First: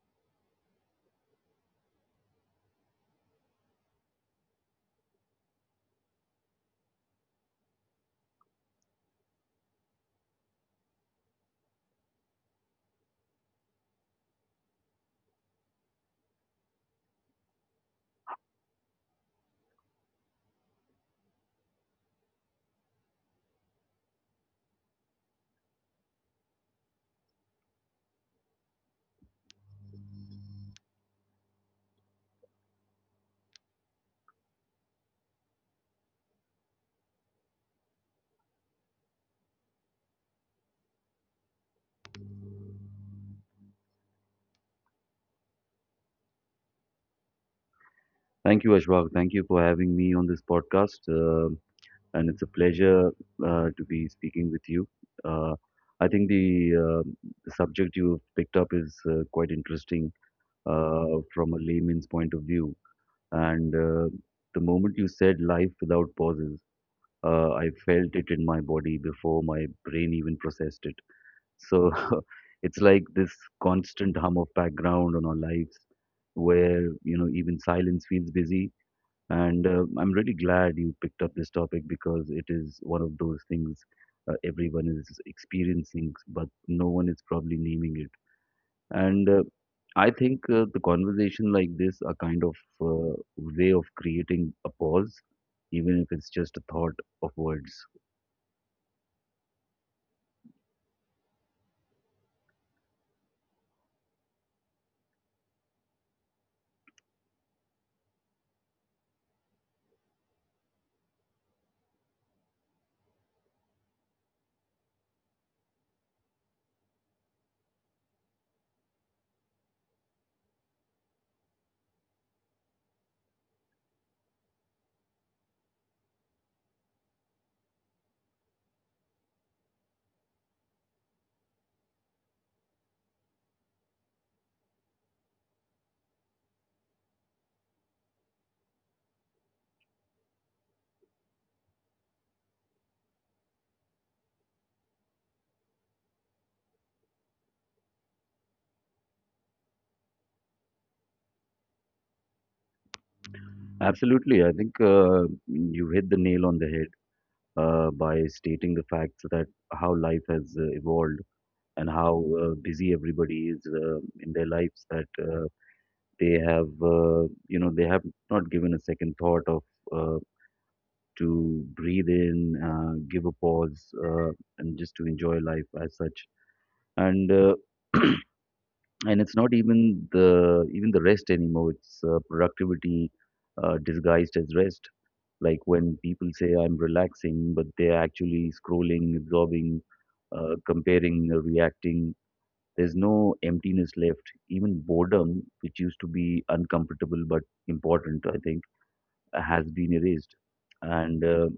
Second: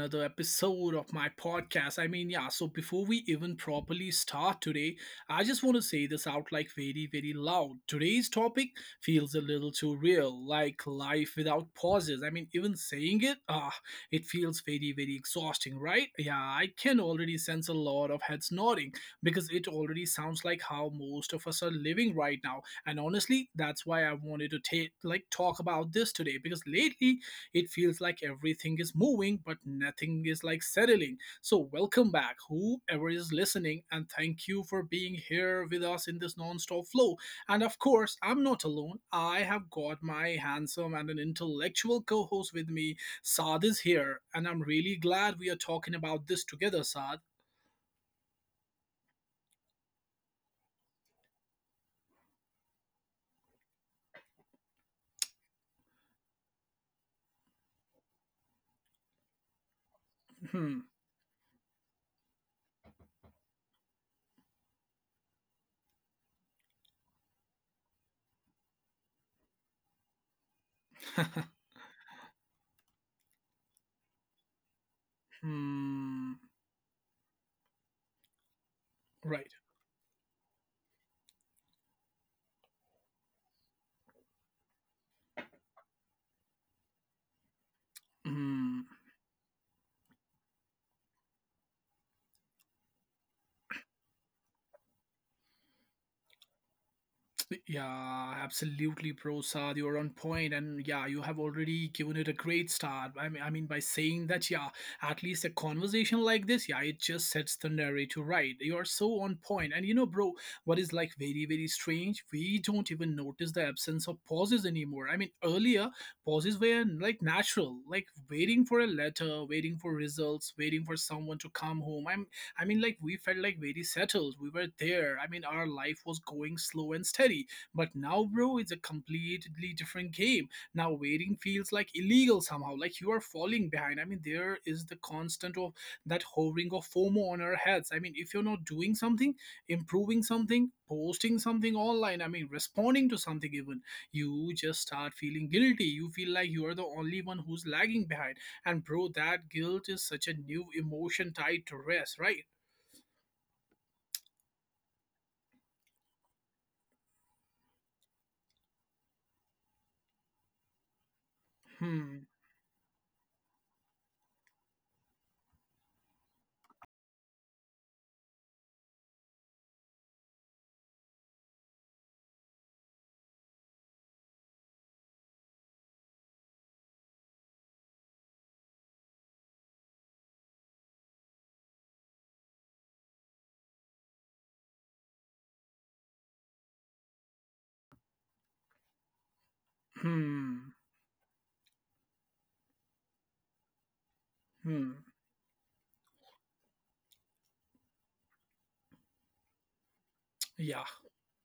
another episode of my podcast. So before we even properly start today, I just want to say this out like very, very loud. Today's topic feels a little too real, like life without pauses. I mean, even saying it, it feels very, very exhausting, right? Yeah, I can already sense a lot of heads nodding because it already sounds like how most of us are living right now, and honestly that's why I wanted to take like talk about this today because lately it feels like everything is moving but nothing is like settling. So welcome back whoever is listening, and thank you for being here with us in this non-stop flow. And of course I'm not alone, I have got my handsome and an intellectual co-host with me. Saad is here and I'm really glad we are talking about this together. Saad, Thank you, Ashwag. Thank you for having me on this podcast. And it's a pleasure to be speaking with you. Uh, I think the subject you've picked up is quite interesting hmm. uh, from a layman's point of view. And the moment you said life without pauses, I felt it in my body before my brain even processed it. So it's like this constant hum of background on our lives Hmm. where, you know, even silence feels busy, Right. and I'm really glad you picked up this topic because it is one of those things everyone is experiencing, but no one is probably naming it. Hmm. And I think the conversation like this are kind of way of creating a pause, even if it's just a thought of words. Yeah, absolutely, bro. Saad, you're on point, and yeah, you have already given it a great start. I mean, by saying that, yeah, at least a conversation like this, yeah, it just sets the narrator right. You're so on point, and you know, bro, what is like very, very strange? We don't even notice the absence of pauses anymore. I mean, earlier pauses were like natural, like waiting for a letter, waiting for results, waiting for someone to come home. I mean, like we felt like very settled. We were there. I mean, our life was going slow and steady, but now, bro, it's a completely different game. Now, waiting feels like illegal somehow, like you are falling behind. I mean, there is the constant of that hovering of FOMO on our heads. I mean, if you're not doing something, improving something, posting something online, I mean, responding to something even, you just start feeling guilty. You feel like you are the only one who's lagging behind. And, bro, that guilt is such a new emotion tied to rest, right? Absolutely, I think you hit the nail on the head by stating the facts that how life has evolved and how Hmm, busy everybody is in their lives that. They have, you know, they have not given a second thought of uh, to breathe in, give a pause, and just to enjoy life as such. And and it's not even the rest anymore. It's productivity disguised as rest. Like when people say I'm relaxing, but they're actually scrolling, absorbing, hmm, comparing, reacting, there's no emptiness left. Even hmm. boredom, which used to be uncomfortable but important, I think, has been erased. Yeah. And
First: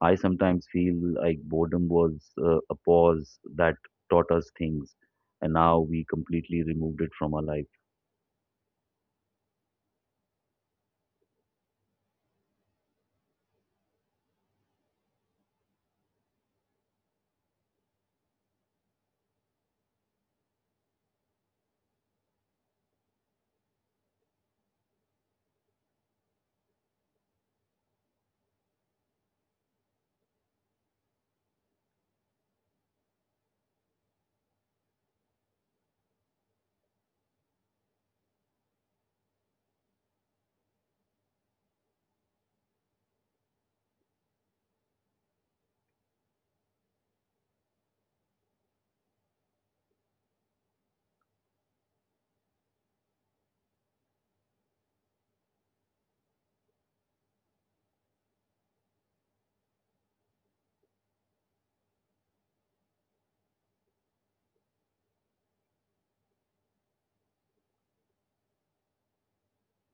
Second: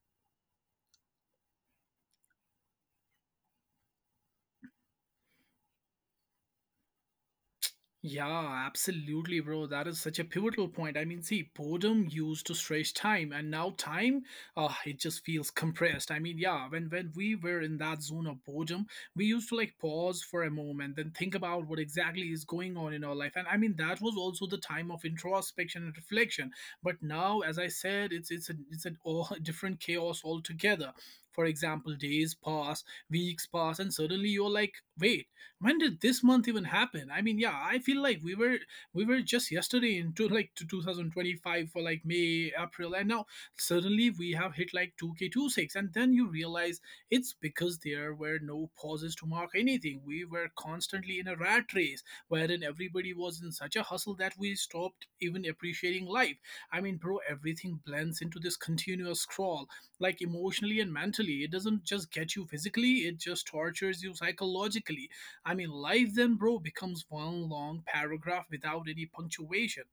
I sometimes feel like boredom was a pause that taught us things, and now we completely removed it from our life. Yeah, absolutely, bro. That is such a pivotal point. I mean, see, boredom used to stretch time, and now time, it just feels compressed. I mean, yeah, when we were in that zone of boredom, we used to like pause for a moment, then think about what exactly is going on in our life. And I mean, that was also the time of introspection and reflection. But now, as I said, it's a all different chaos altogether. For example, days pass, weeks pass, and suddenly you're like, wait, when did this month even happen? I mean, yeah, I feel like we were just yesterday into like to 2025 for like May, April, and now suddenly we have hit like 2k26, and then you realize it's because there were no pauses to mark anything. We were constantly in a rat race wherein everybody was in such a hustle that we stopped even appreciating life. I mean, bro, everything blends into this continuous scroll. Like, emotionally and mentally, it doesn't just get you physically, it just tortures you psychologically. I mean, life then, bro, becomes one long paragraph without any punctuation.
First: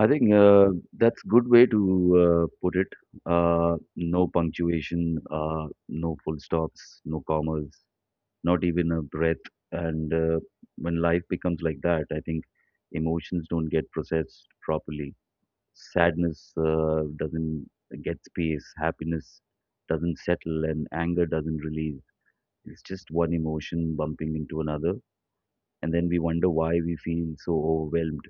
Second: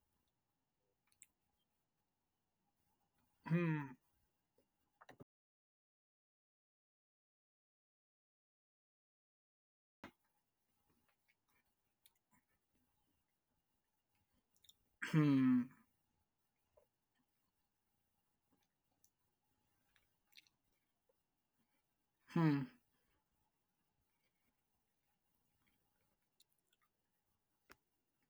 I think that's good way to put it. Hmm, No punctuation, no full stops, no commas, not even a breath. And when life becomes like that, I think emotions don't get processed properly. hmm, Sadness doesn't get space, happiness doesn't settle, and anger doesn't release. hmm. It's just one emotion bumping into another. And then we wonder why we feel so overwhelmed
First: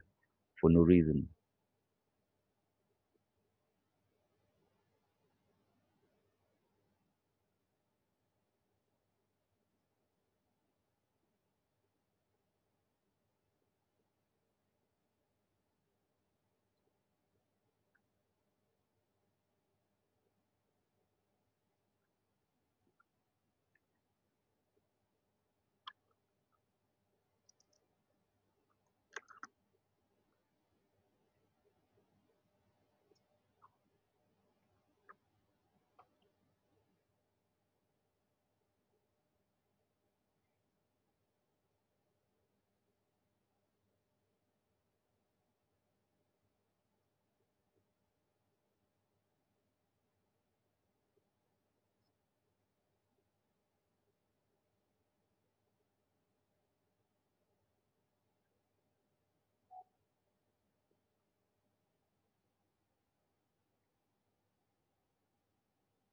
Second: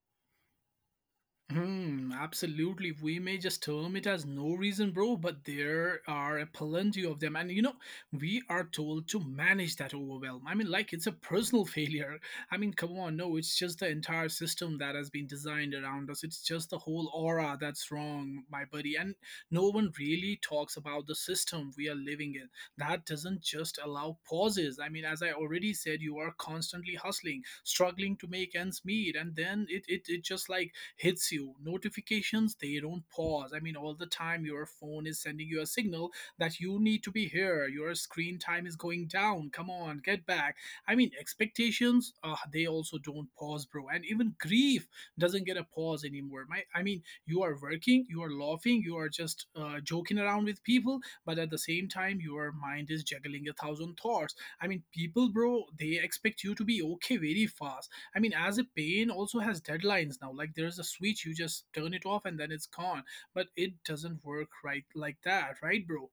for no reason. Hmm, absolutely. We may just term it as no reason, bro, but there are plenty of them. And you know, we are told to manage that overwhelm. I mean, like it's a personal failure. I mean, come on, no, it's just the entire system that has been designed around us. It's just the whole aura that's wrong, my buddy. And no one really talks about the system we are living in. That doesn't just allow pauses. I mean, as I already said, you are constantly hustling, struggling to make ends meet, and then it just like hits you. Notifications, they don't pause. I mean, all the time your phone is sending you a signal that you need to be here, your screen time is going down, come on, get back. I mean, expectations, they also don't pause, bro. And even grief doesn't get a pause anymore. My i mean you are working, you are laughing, you are just joking around with people, but at the same time your mind is juggling a thousand thoughts. I mean, people, bro, they expect you to be okay very fast. I mean, as a pain also has deadlines now. Like there's a switch, you just turn it off and then it's gone. But it doesn't work right like that, right, bro?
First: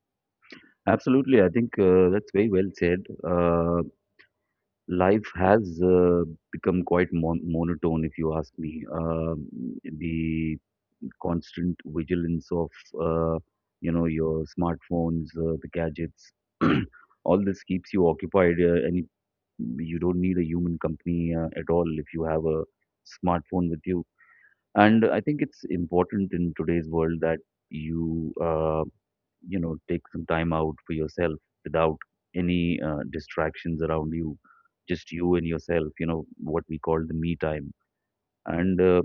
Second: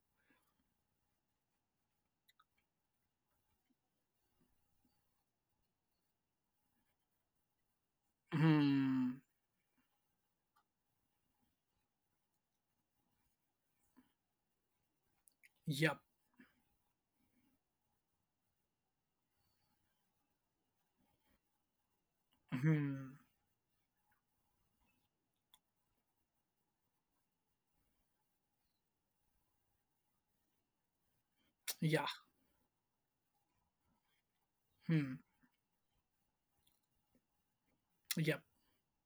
Absolutely, I think that's very well said. Life has become quite monotone, if you ask me. Hmm. The constant vigilance of uh, you know your smartphones, the Yep. gadgets. All this keeps you occupied, you don't need a human company at all if you have a Hmm. smartphone with you. And I think it's important in today's world that you you know take some time out for yourself without Yeah. any distractions around you, Hmm. just you and yourself. You know what we call the me time. Yep. And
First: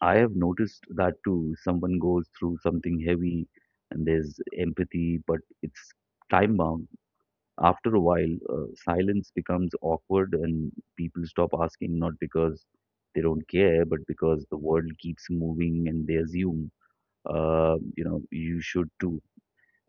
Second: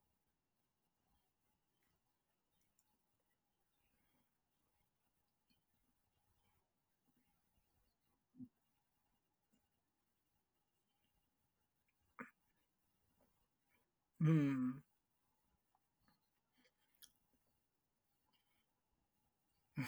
I have noticed that too. Someone goes through something heavy and there's empathy, but it's time bound. After a while, silence becomes awkward and people stop asking, not because they don't care, but because the Hmm. world keeps moving and they assume, you know, you should too.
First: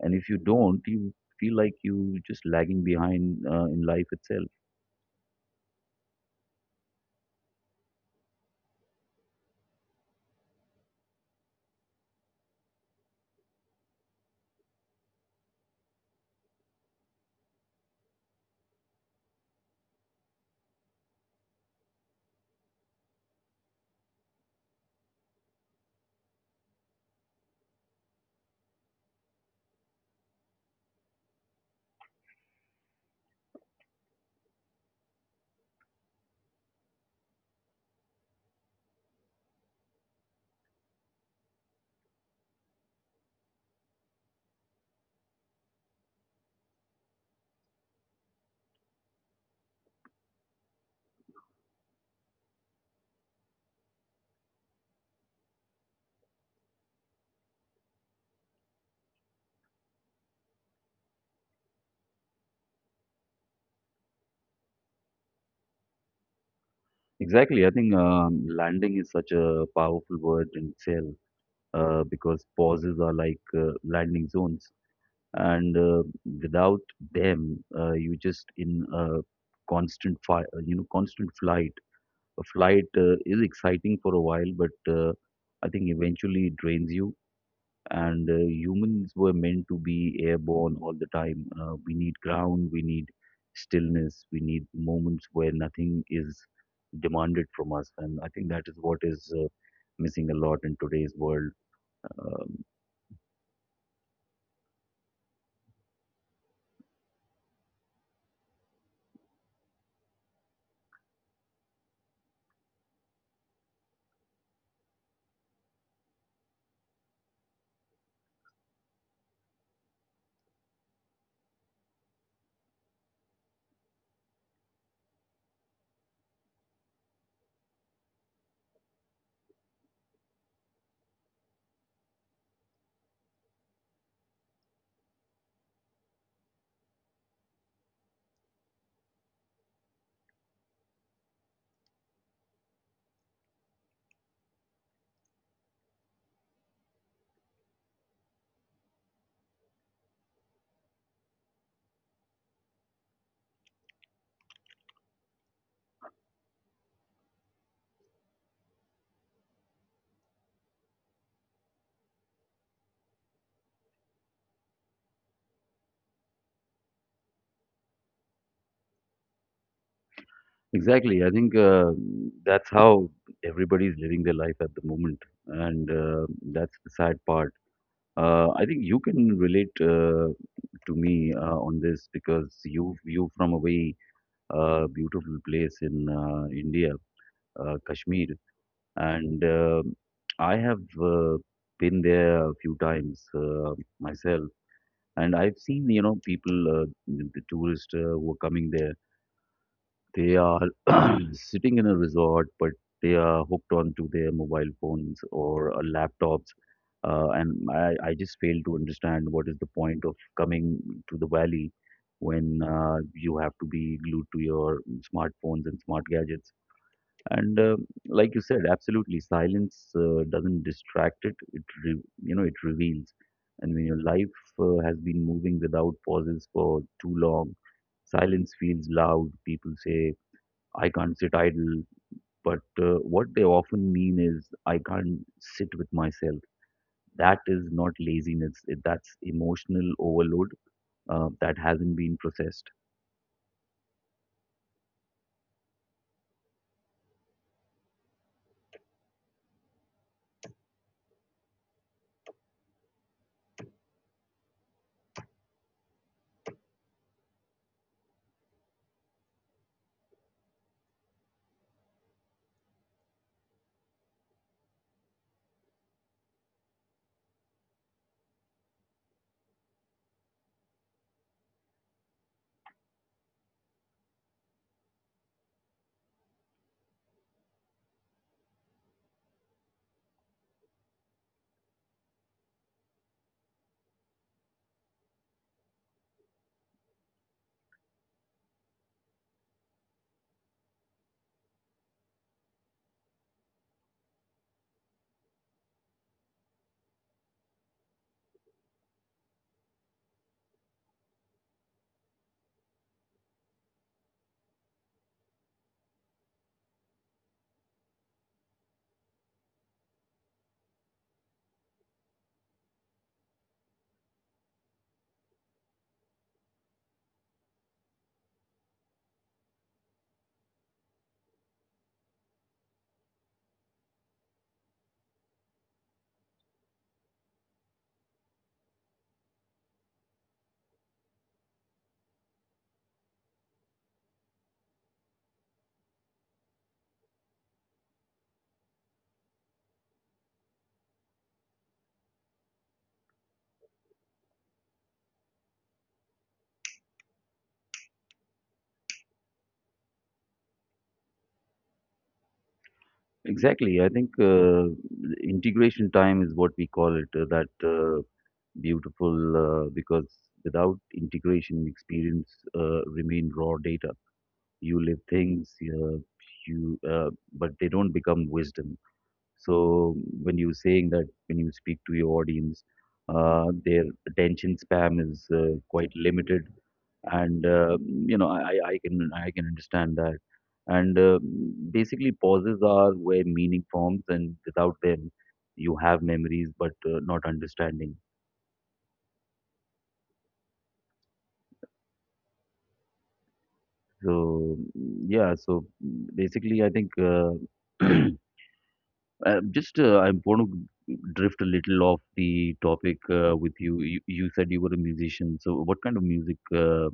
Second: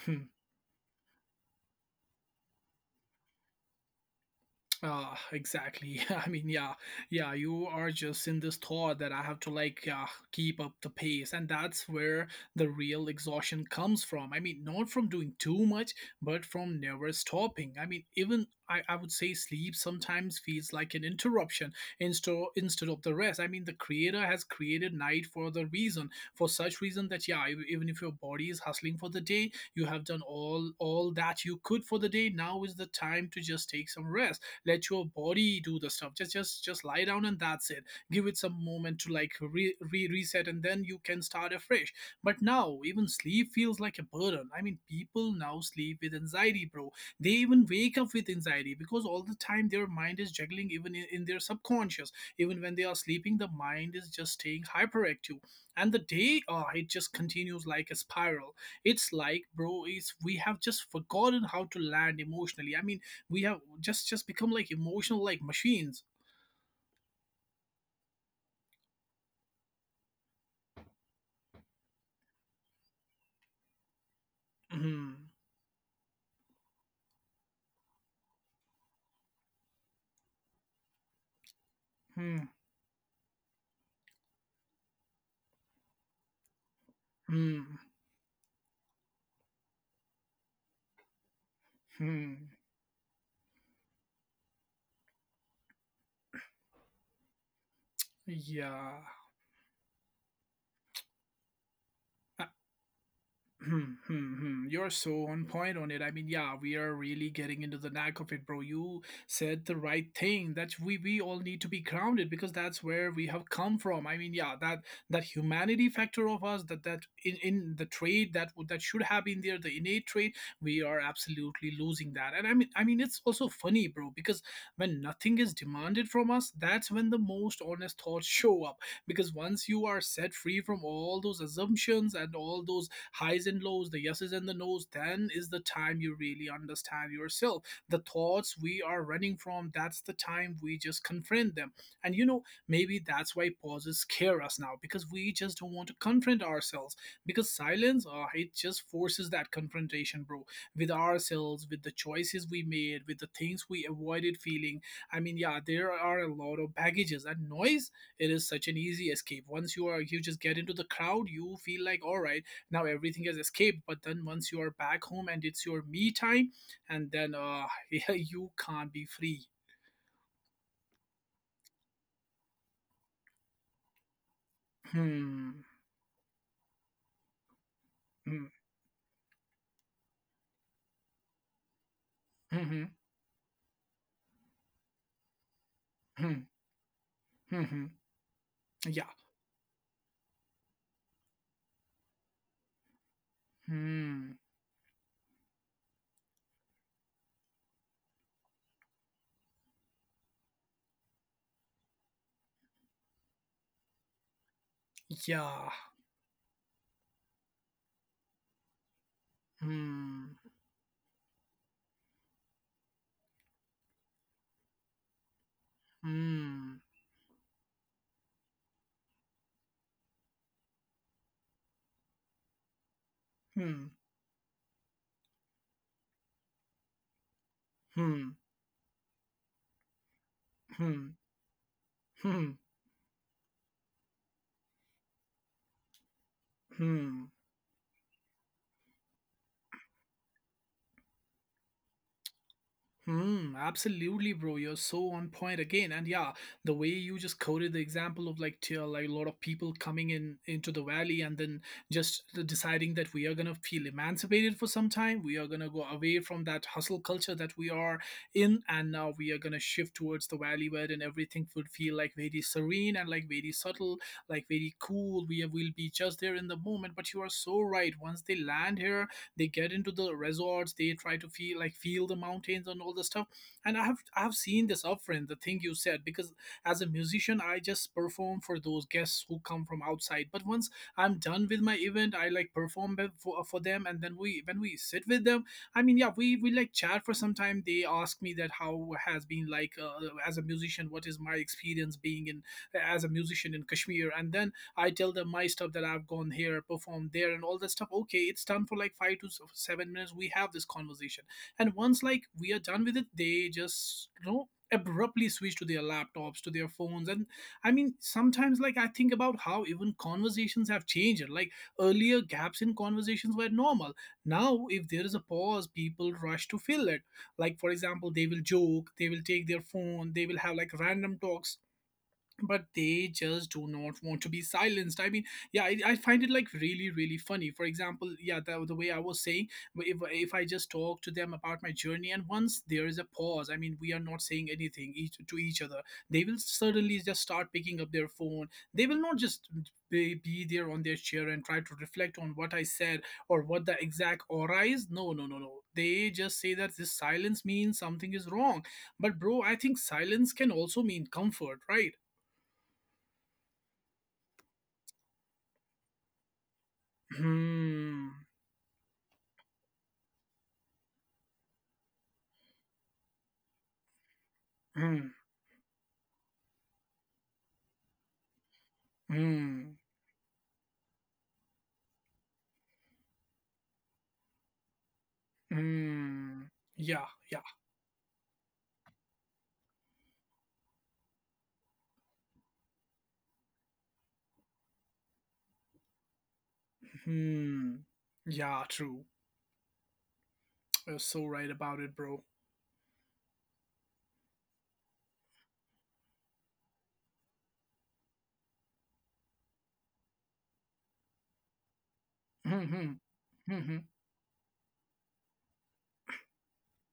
And if you don't, you feel like you just lagging behind in life itself. Ah, exactly. I mean, yeah, yeah, you are just in this thought that I have to like keep up the pace, and that's where the real exhaustion comes from. I mean, not from doing too much, but from never stopping. I mean, even I would say sleep sometimes feels like an interruption instead of the rest. I mean, the creator has created night for the reason, for such reason that yeah, even if your body is hustling for the day, you have done all that you could for the day. Now is the time to just take some rest, let your body do the stuff, just just lie down and that's it. Give it some moment to like reset and then you can start afresh. But now even sleep feels like a burden. I mean, people now sleep with anxiety, bro. They even wake up with anxiety because all the time their mind is juggling, even in their subconscious, even when they are sleeping the mind is just staying hyperactive, and the day, it just continues like a spiral. It's like, bro, is we have just forgotten how to land emotionally. I mean, we have just become like emotional like machines. Exactly. I think landing is such a powerful word in itself because pauses are like landing zones, Hmm. and without them, you just in a constant fire, you know, constant flight. A Hmm. flight is exciting for a while, but I think eventually it drains you. Hmm. And humans were meant to be airborne all the time. We need Hmm. ground, we need stillness, we need moments where nothing is demanded from us. And I think that is what Yeah. is missing a lot in today's world. Um, Hmm, hmm, hmm. You're so on point on it. I mean, yeah, we are really getting into the knack of it, bro. You said the right thing that we all need to be grounded because that's where we have come from. I mean, yeah, that that humanity factor of us, that that in the trade that would that should have been there, the innate trait, we are absolutely losing that. And I mean, it's also funny, bro, because when nothing is demanded from us, that's when the most honest thoughts show up. Because once you are set free from all those assumptions and all those highs and lows, the yeses and the nos, then is the time you really understand yourself. The thoughts we are running from, that's the time we just confront them. And you know, maybe that's why pauses scare us now because we just don't want to confront ourselves. Because silence, it just forces that confrontation, bro, with ourselves, with the choices we made, with the things we avoided feeling. I mean, yeah, there are a lot of baggages and noise. It is such an easy escape. Once you are, you just get into the crowd, you feel like, all right, now everything has escaped. But then once you are back home and it's your me time, and then yeah, you can't be free. Exactly. I think that's how everybody's living their life at the moment, Hmm. and that's the sad part. Hmm. I think you can relate to me on this, because Hmm. you from a very beautiful place in Hmm. Hmm. India, Hmm. Kashmir, Yeah. and I have been there a few times Hmm. myself, and I've seen you know people, the tourists who are coming there. They are sitting in a resort, but they are hooked onto their mobile phones Yeah. or laptops. I just fail to understand what is the point of Hmm. coming to the valley when you have to be glued to your smartphones and smart gadgets. Hmm. And like you said, absolutely, silence doesn't distract it. You know it reveals. And when Hmm. your life has been moving without pauses for too long, Hmm. silence feels loud. People say I Hmm. can't sit idle. Hmm. But what they often mean is, I can't sit with myself. Hmm. That is not laziness, that's emotional overload that hasn't been processed. Hmm, absolutely, bro. You're so on point again. And yeah, the way you just quoted the example of like a lot of people coming in into the valley, and then just deciding that we are gonna feel emancipated for some time. We are gonna go away from that hustle culture that we are in, and now we are gonna shift towards the valley where then everything would feel like very serene and like very subtle, like very cool. We will be just there in the moment. But you are so right. Once they land here, they get into the resorts, they try to feel like feel the mountains and all the stuff. And I have seen the suffering, the thing you said, because as a musician I just perform for those guests who come from outside. But once I'm done with my event, I like for them, and then we when we sit with them, I mean, yeah, we like chat for some time. They ask me that how has been like as a musician what is my experience being in, as a musician in Kashmir. And then I tell them my stuff that I've gone here, performed there, and all that stuff. Okay, it's done for like 5 to 7 minutes. We have this conversation, and once like we are done with it, they just abruptly switch to their laptops, to their phones, and I mean sometimes like I think about how even conversations have changed. Like earlier, gaps in conversations were normal. Now, if there is a pause, people rush to fill it. Like for example, they will joke, they will take their phone, they will have like random talks, but they just do not want to be silenced. I mean, yeah, I find it like really really funny. For example, yeah, the way I was saying, if I just talk to them about my journey, and once there is a pause, I mean we are not saying anything to each other, they will suddenly just start picking up their phone. They will not just be there on their chair and try to reflect on what I said or what the exact aura is. No, no, no, no, they just say that this silence means something is wrong. But bro, I think silence can also mean comfort, right? Exactly. I think integration time is what we call it. That Hmm. beautiful because without integration, experience remain raw data. You live Hmm. things, you but they don't become wisdom. Hmm. So when you're saying that when you speak to your audience, their attention spam is quite limited, Hmm. Yeah. Yeah. and you know I can I can understand that. And basically, pauses are where meaning forms, and without them, you have memories but not Hmm. understanding. Yeah. True. You're so right about it, bro. So yeah, so basically, I think. Just I want to drift a little off the Hmm. Hmm. topic with Hmm. you. You said you were a musician, so what kind of music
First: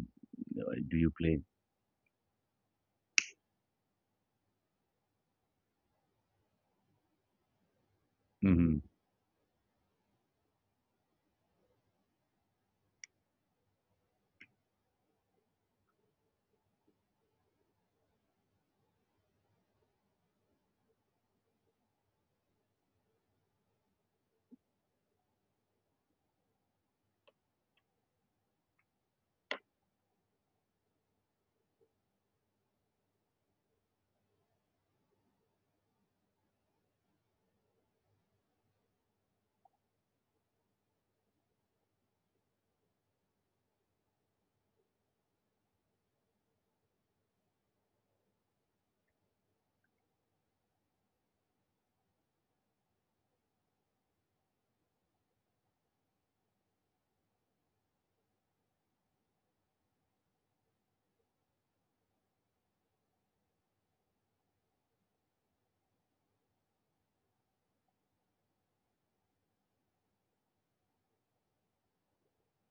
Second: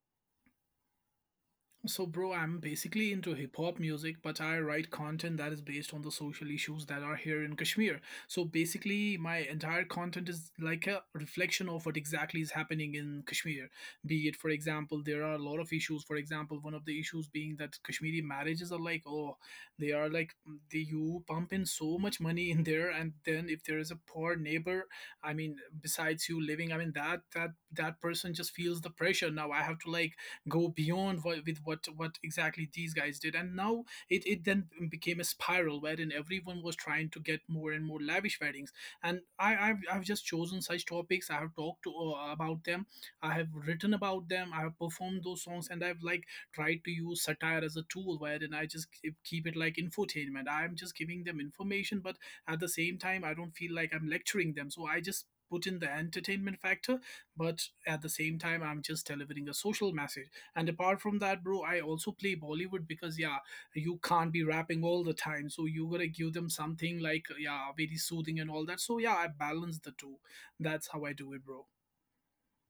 do you play? So, bro, I'm basically into hip hop music, but I write content that is based on the social issues that are here in Kashmir. So, hmm basically, my entire content is like a reflection of what exactly is happening in Kashmir. Be it, for example, there are a lot of issues. For example, one of the issues being that Kashmiri marriages are like, oh, they are like, they, you pump in so much money in there, and then if there is a poor neighbor, I mean, besides you living, I mean, that that person just feels the pressure. Now I have to like go beyond what, with what exactly these guys did, and now it then became a spiral wherein everyone was trying to get more and more lavish weddings. And I've just chosen such topics. I have talked to, about them, I have written about them, I have performed those songs, and I've like tried to use satire as a tool wherein I just keep it like infotainment. I'm just giving them information, but at the same time I don't feel like I'm lecturing them, so I just put in the entertainment factor, but at the same time I'm just delivering a social message. And apart from that, bro, I also play Bollywood because yeah, you can't be rapping all the time. So you gotta give them something like yeah, very soothing and all that. So yeah, I balance the two. That's how I do it, bro.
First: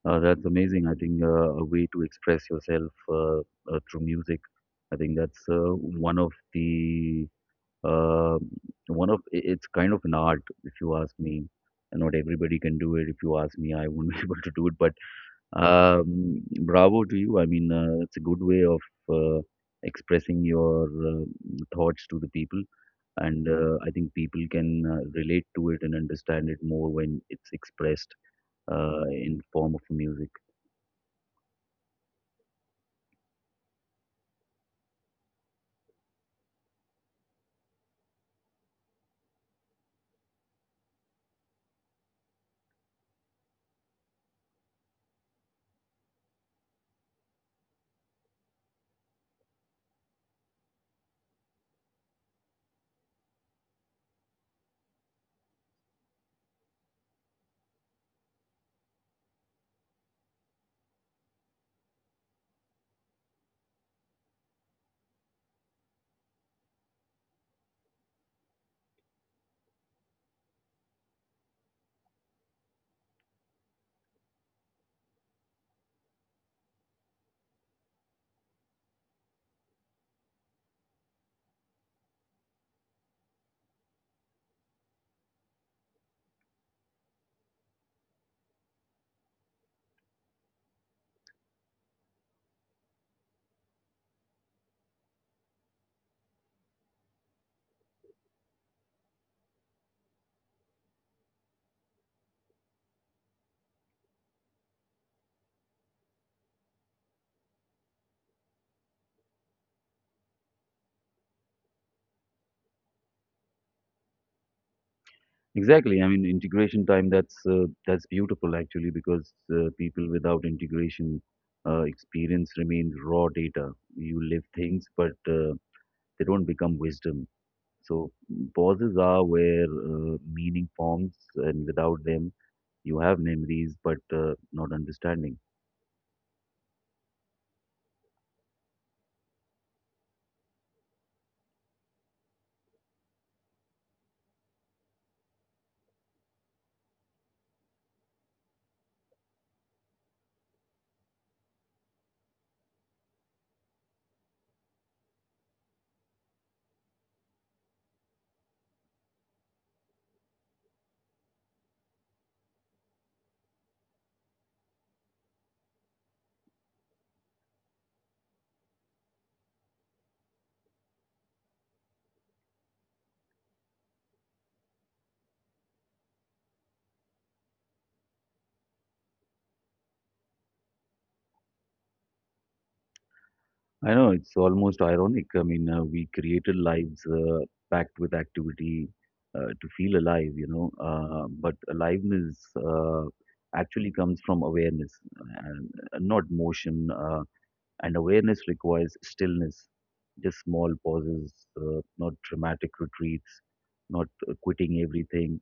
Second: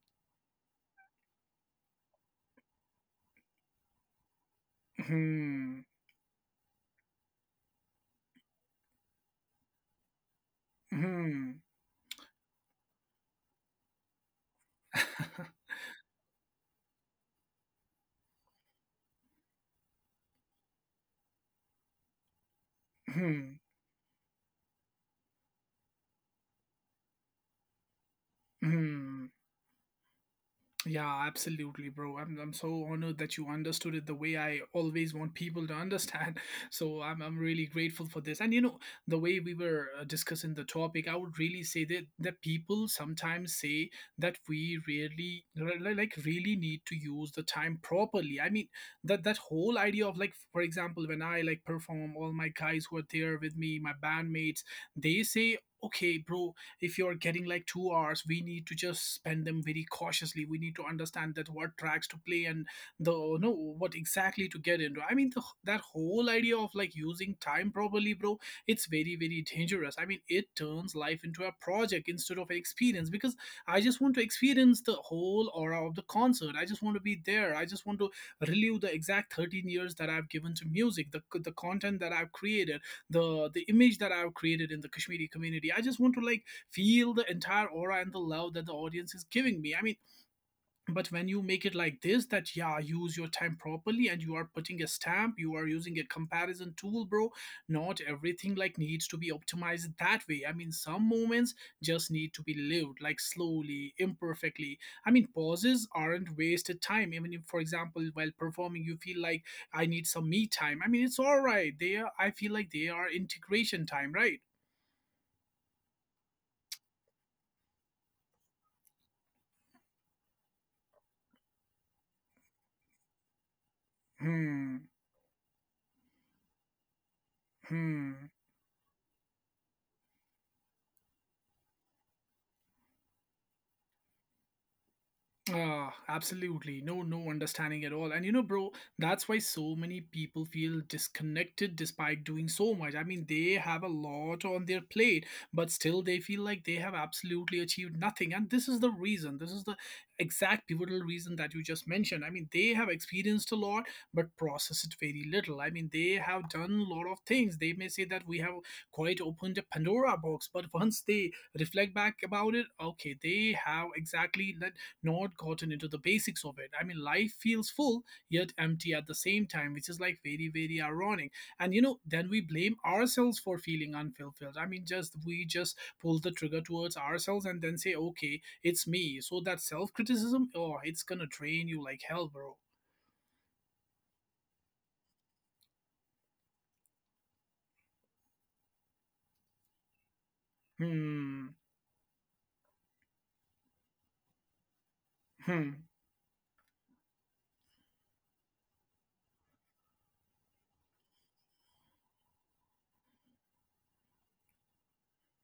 That's amazing. I think a way to express yourself uh, through music. I think that's Hmm. one of the uh, it's kind of an art, if you ask me. Hmm. And not everybody can do it. If you ask me, I won't be able to do it. But bravo to you. I mean, it's a good way of uh, expressing your thoughts to the people, and Hmm. I think people can relate to it and understand it more when it's expressed Hmm. in form of music. Yeah, absolutely, bro. I'm so honored that you understood it the way I always want people to understand. So I'm really grateful for this. And you know, the way we were discussing the topic, I would really say that people sometimes say that we really like really need to use the time properly. I mean, that that whole idea of like, for example, when I like perform, all my guys who are there with me, my bandmates, they say, okay, bro, if you're getting like 2 hours, we need to just spend them very cautiously. We need to understand that what tracks to play, and the no what exactly to get into. I mean that whole idea of like using time properly, bro, it's very very dangerous. I mean, it turns life into a project instead of an experience, because I just want to experience the whole aura of the concert. I just want to be there, I just want to relive the exact 13 years that I've given to music, the content that I've created, the image that I've created in the Kashmiri community. I just want to like feel the entire aura and the love that the audience is giving me. I mean, but when you make it like this, that yeah, use your time properly, and you are putting a stamp, you are using a comparison tool, bro. Not everything like needs to be optimized that way. I mean, some moments just need to be lived like slowly, imperfectly. I mean, pauses aren't wasted time. Even if, for example, while performing, you feel like I need some me time. I mean, it's all right. I feel like they are integration time, right? Exactly. I mean, integration time. That's beautiful actually, because people without integration experience remains raw data. You live things, Hmm. but they don't become wisdom. So Hmm. pauses are where meaning forms, and without them, you have memories but not understanding. Ah, absolutely. No, no understanding at all. And you know, bro, that's why so many people feel disconnected despite doing so much. I mean, they have a lot on their plate, but still they feel like they have absolutely achieved nothing. And this is the reason. This is the exact pivotal reason that you just mentioned. I mean, they have experienced a lot, but processed it very little. I mean, they have done a lot of things. They may say that we have quite opened a Pandora box, but once they reflect back about it, okay, they have exactly let not gotten into the basics of it. I mean, life feels full yet empty at the same time, which is like very, very ironic. And you know, then we blame ourselves for feeling unfulfilled. I mean, just we just pull the trigger towards ourselves and then say, okay, it's me. So that self criticism, oh, it's gonna drain you like hell, bro. I know it's almost ironic. I mean, we created lives packed with activity to feel alive, you know, Hmm, but aliveness actually comes from awareness and hmm, not motion. And awareness requires stillness, just small pauses, not dramatic retreats, not quitting everything,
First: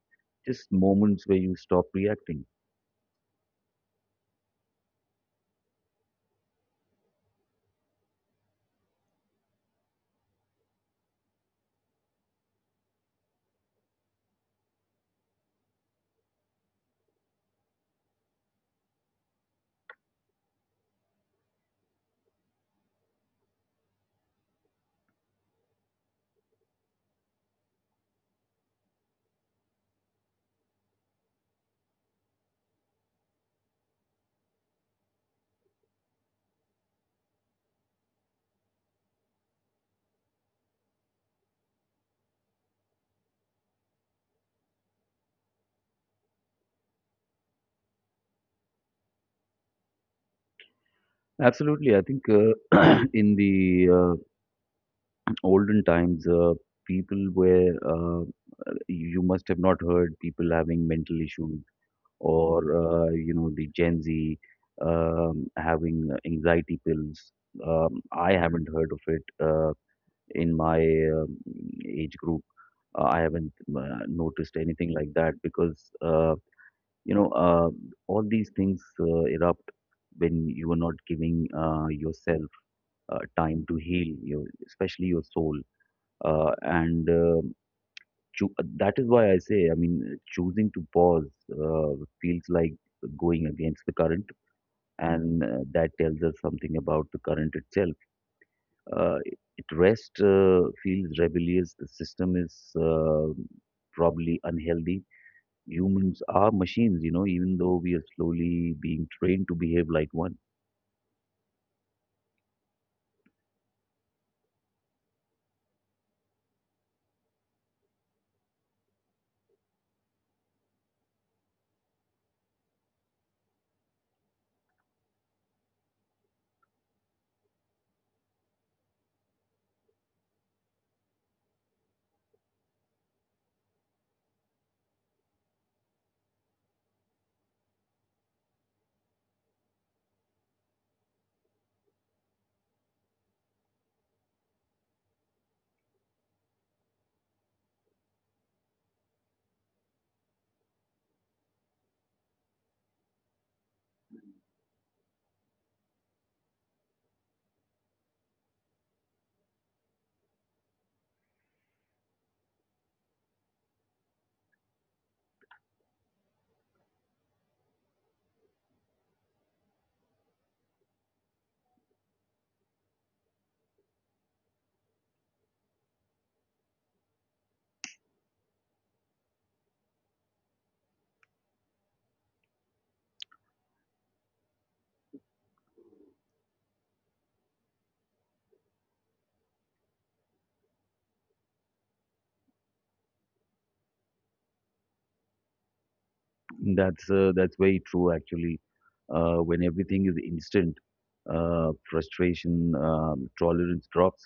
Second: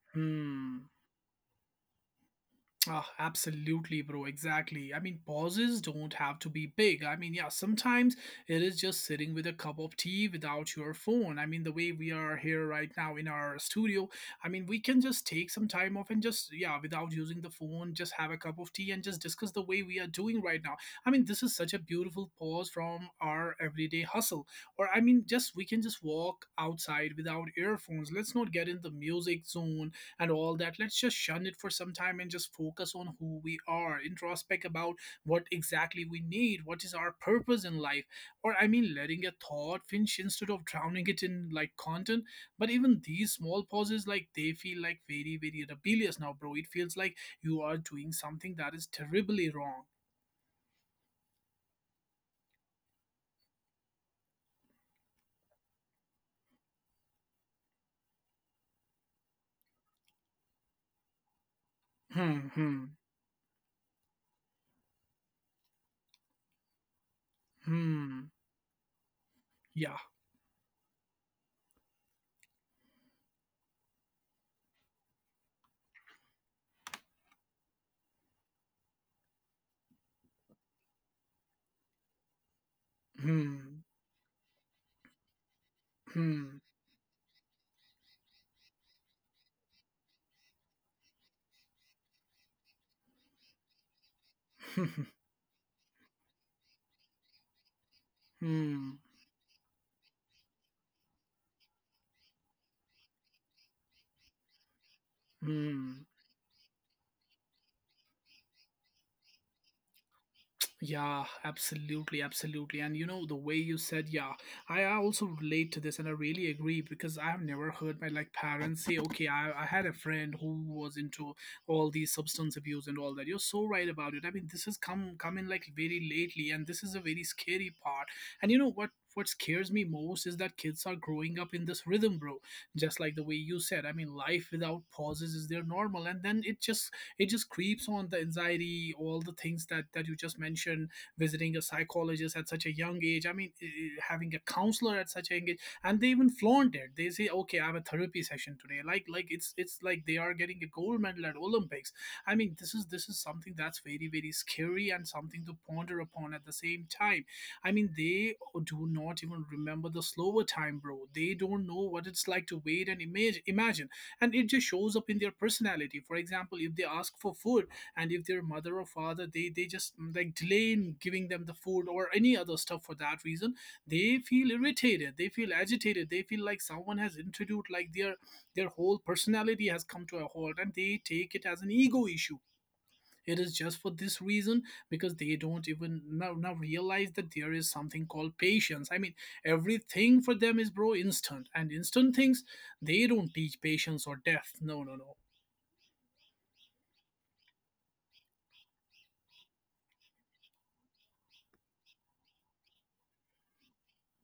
just hmm. moments where you stop reacting. Ah, absolutely, bro. Exactly. I mean, pauses don't have to be big. I mean, yeah, sometimes it is just sitting with a cup of tea without your phone. I mean, the way we are here right now in our studio, I mean, we can just take some time off and just, yeah, without using the phone, just have a cup of tea and just discuss the way we are doing right now. I mean, this is such a beautiful pause from our everyday hustle. Or, I mean, just we can just walk outside without earphones. Let's not get in the music zone and all that. Let's just shun it for some time and just focus on who we are, introspect about what exactly we need, what is our purpose in life. Or I mean, letting a thought finish instead of drowning it in like content. But even these small pauses like they feel like very very rebellious now, bro. It feels like you are doing something that is terribly wrong. Absolutely, I think in the olden times, people were you must have not heard people having mental issues Hmm. or Hmm. You know, the Gen Z having anxiety pills. Hmm. I haven't heard of it. Yeah. In my um, age group. I haven't noticed anything like that, because you know all these things erupt when you are not giving yourself time to Hmm. heal your, especially your soul. Uh, Hmm. and uh, that is why I say, I mean, choosing to pause uh, feels like going against the current, and that tells us something about the current itself. Hmm. Uh, it rest uh, feels rebellious. The system is probably unhealthy. Hmm. Humans are machines, you know, even though we are slowly being trained to behave like one. Yeah, absolutely, absolutely. And you know, the way you said, yeah, I also relate to this and I really agree, because I've never heard my like parents say, okay, I had a friend who was into all these substance abuse and all that. You're so right about it. I mean, this has come in like very lately, and this is a very scary part. And you know, what scares me most is that kids are growing up in this rhythm, bro. Just like the way you said. I mean, life without pauses is their normal, and then it just creeps on the anxiety, all the things that you just mentioned, visiting a psychologist at such a young age. I mean, having a counselor at such a young age, and they even flaunt it. They say, okay, I have a therapy session today, like it's like they are getting a gold medal at Olympics. I mean, this is something that's very very scary and something to ponder upon at the same time. I mean, they do not even remember the slower time, bro. They don't know what it's like to wait and imagine, and it just shows up in their personality. For example, if they ask for food, and if their mother or father, they just like delay in giving them the food or any other stuff for that reason, they feel irritated, they feel agitated, they feel like someone has introduced like their whole personality has come to a halt, and they take it as an ego issue. It is just for this reason, because they don't even now realize that there is something called patience. I mean, everything for them is, bro, instant, and instant things, they don't teach patience or depth. No, no, no. That's very true, actually. When everything is instant, frustration tolerance drops,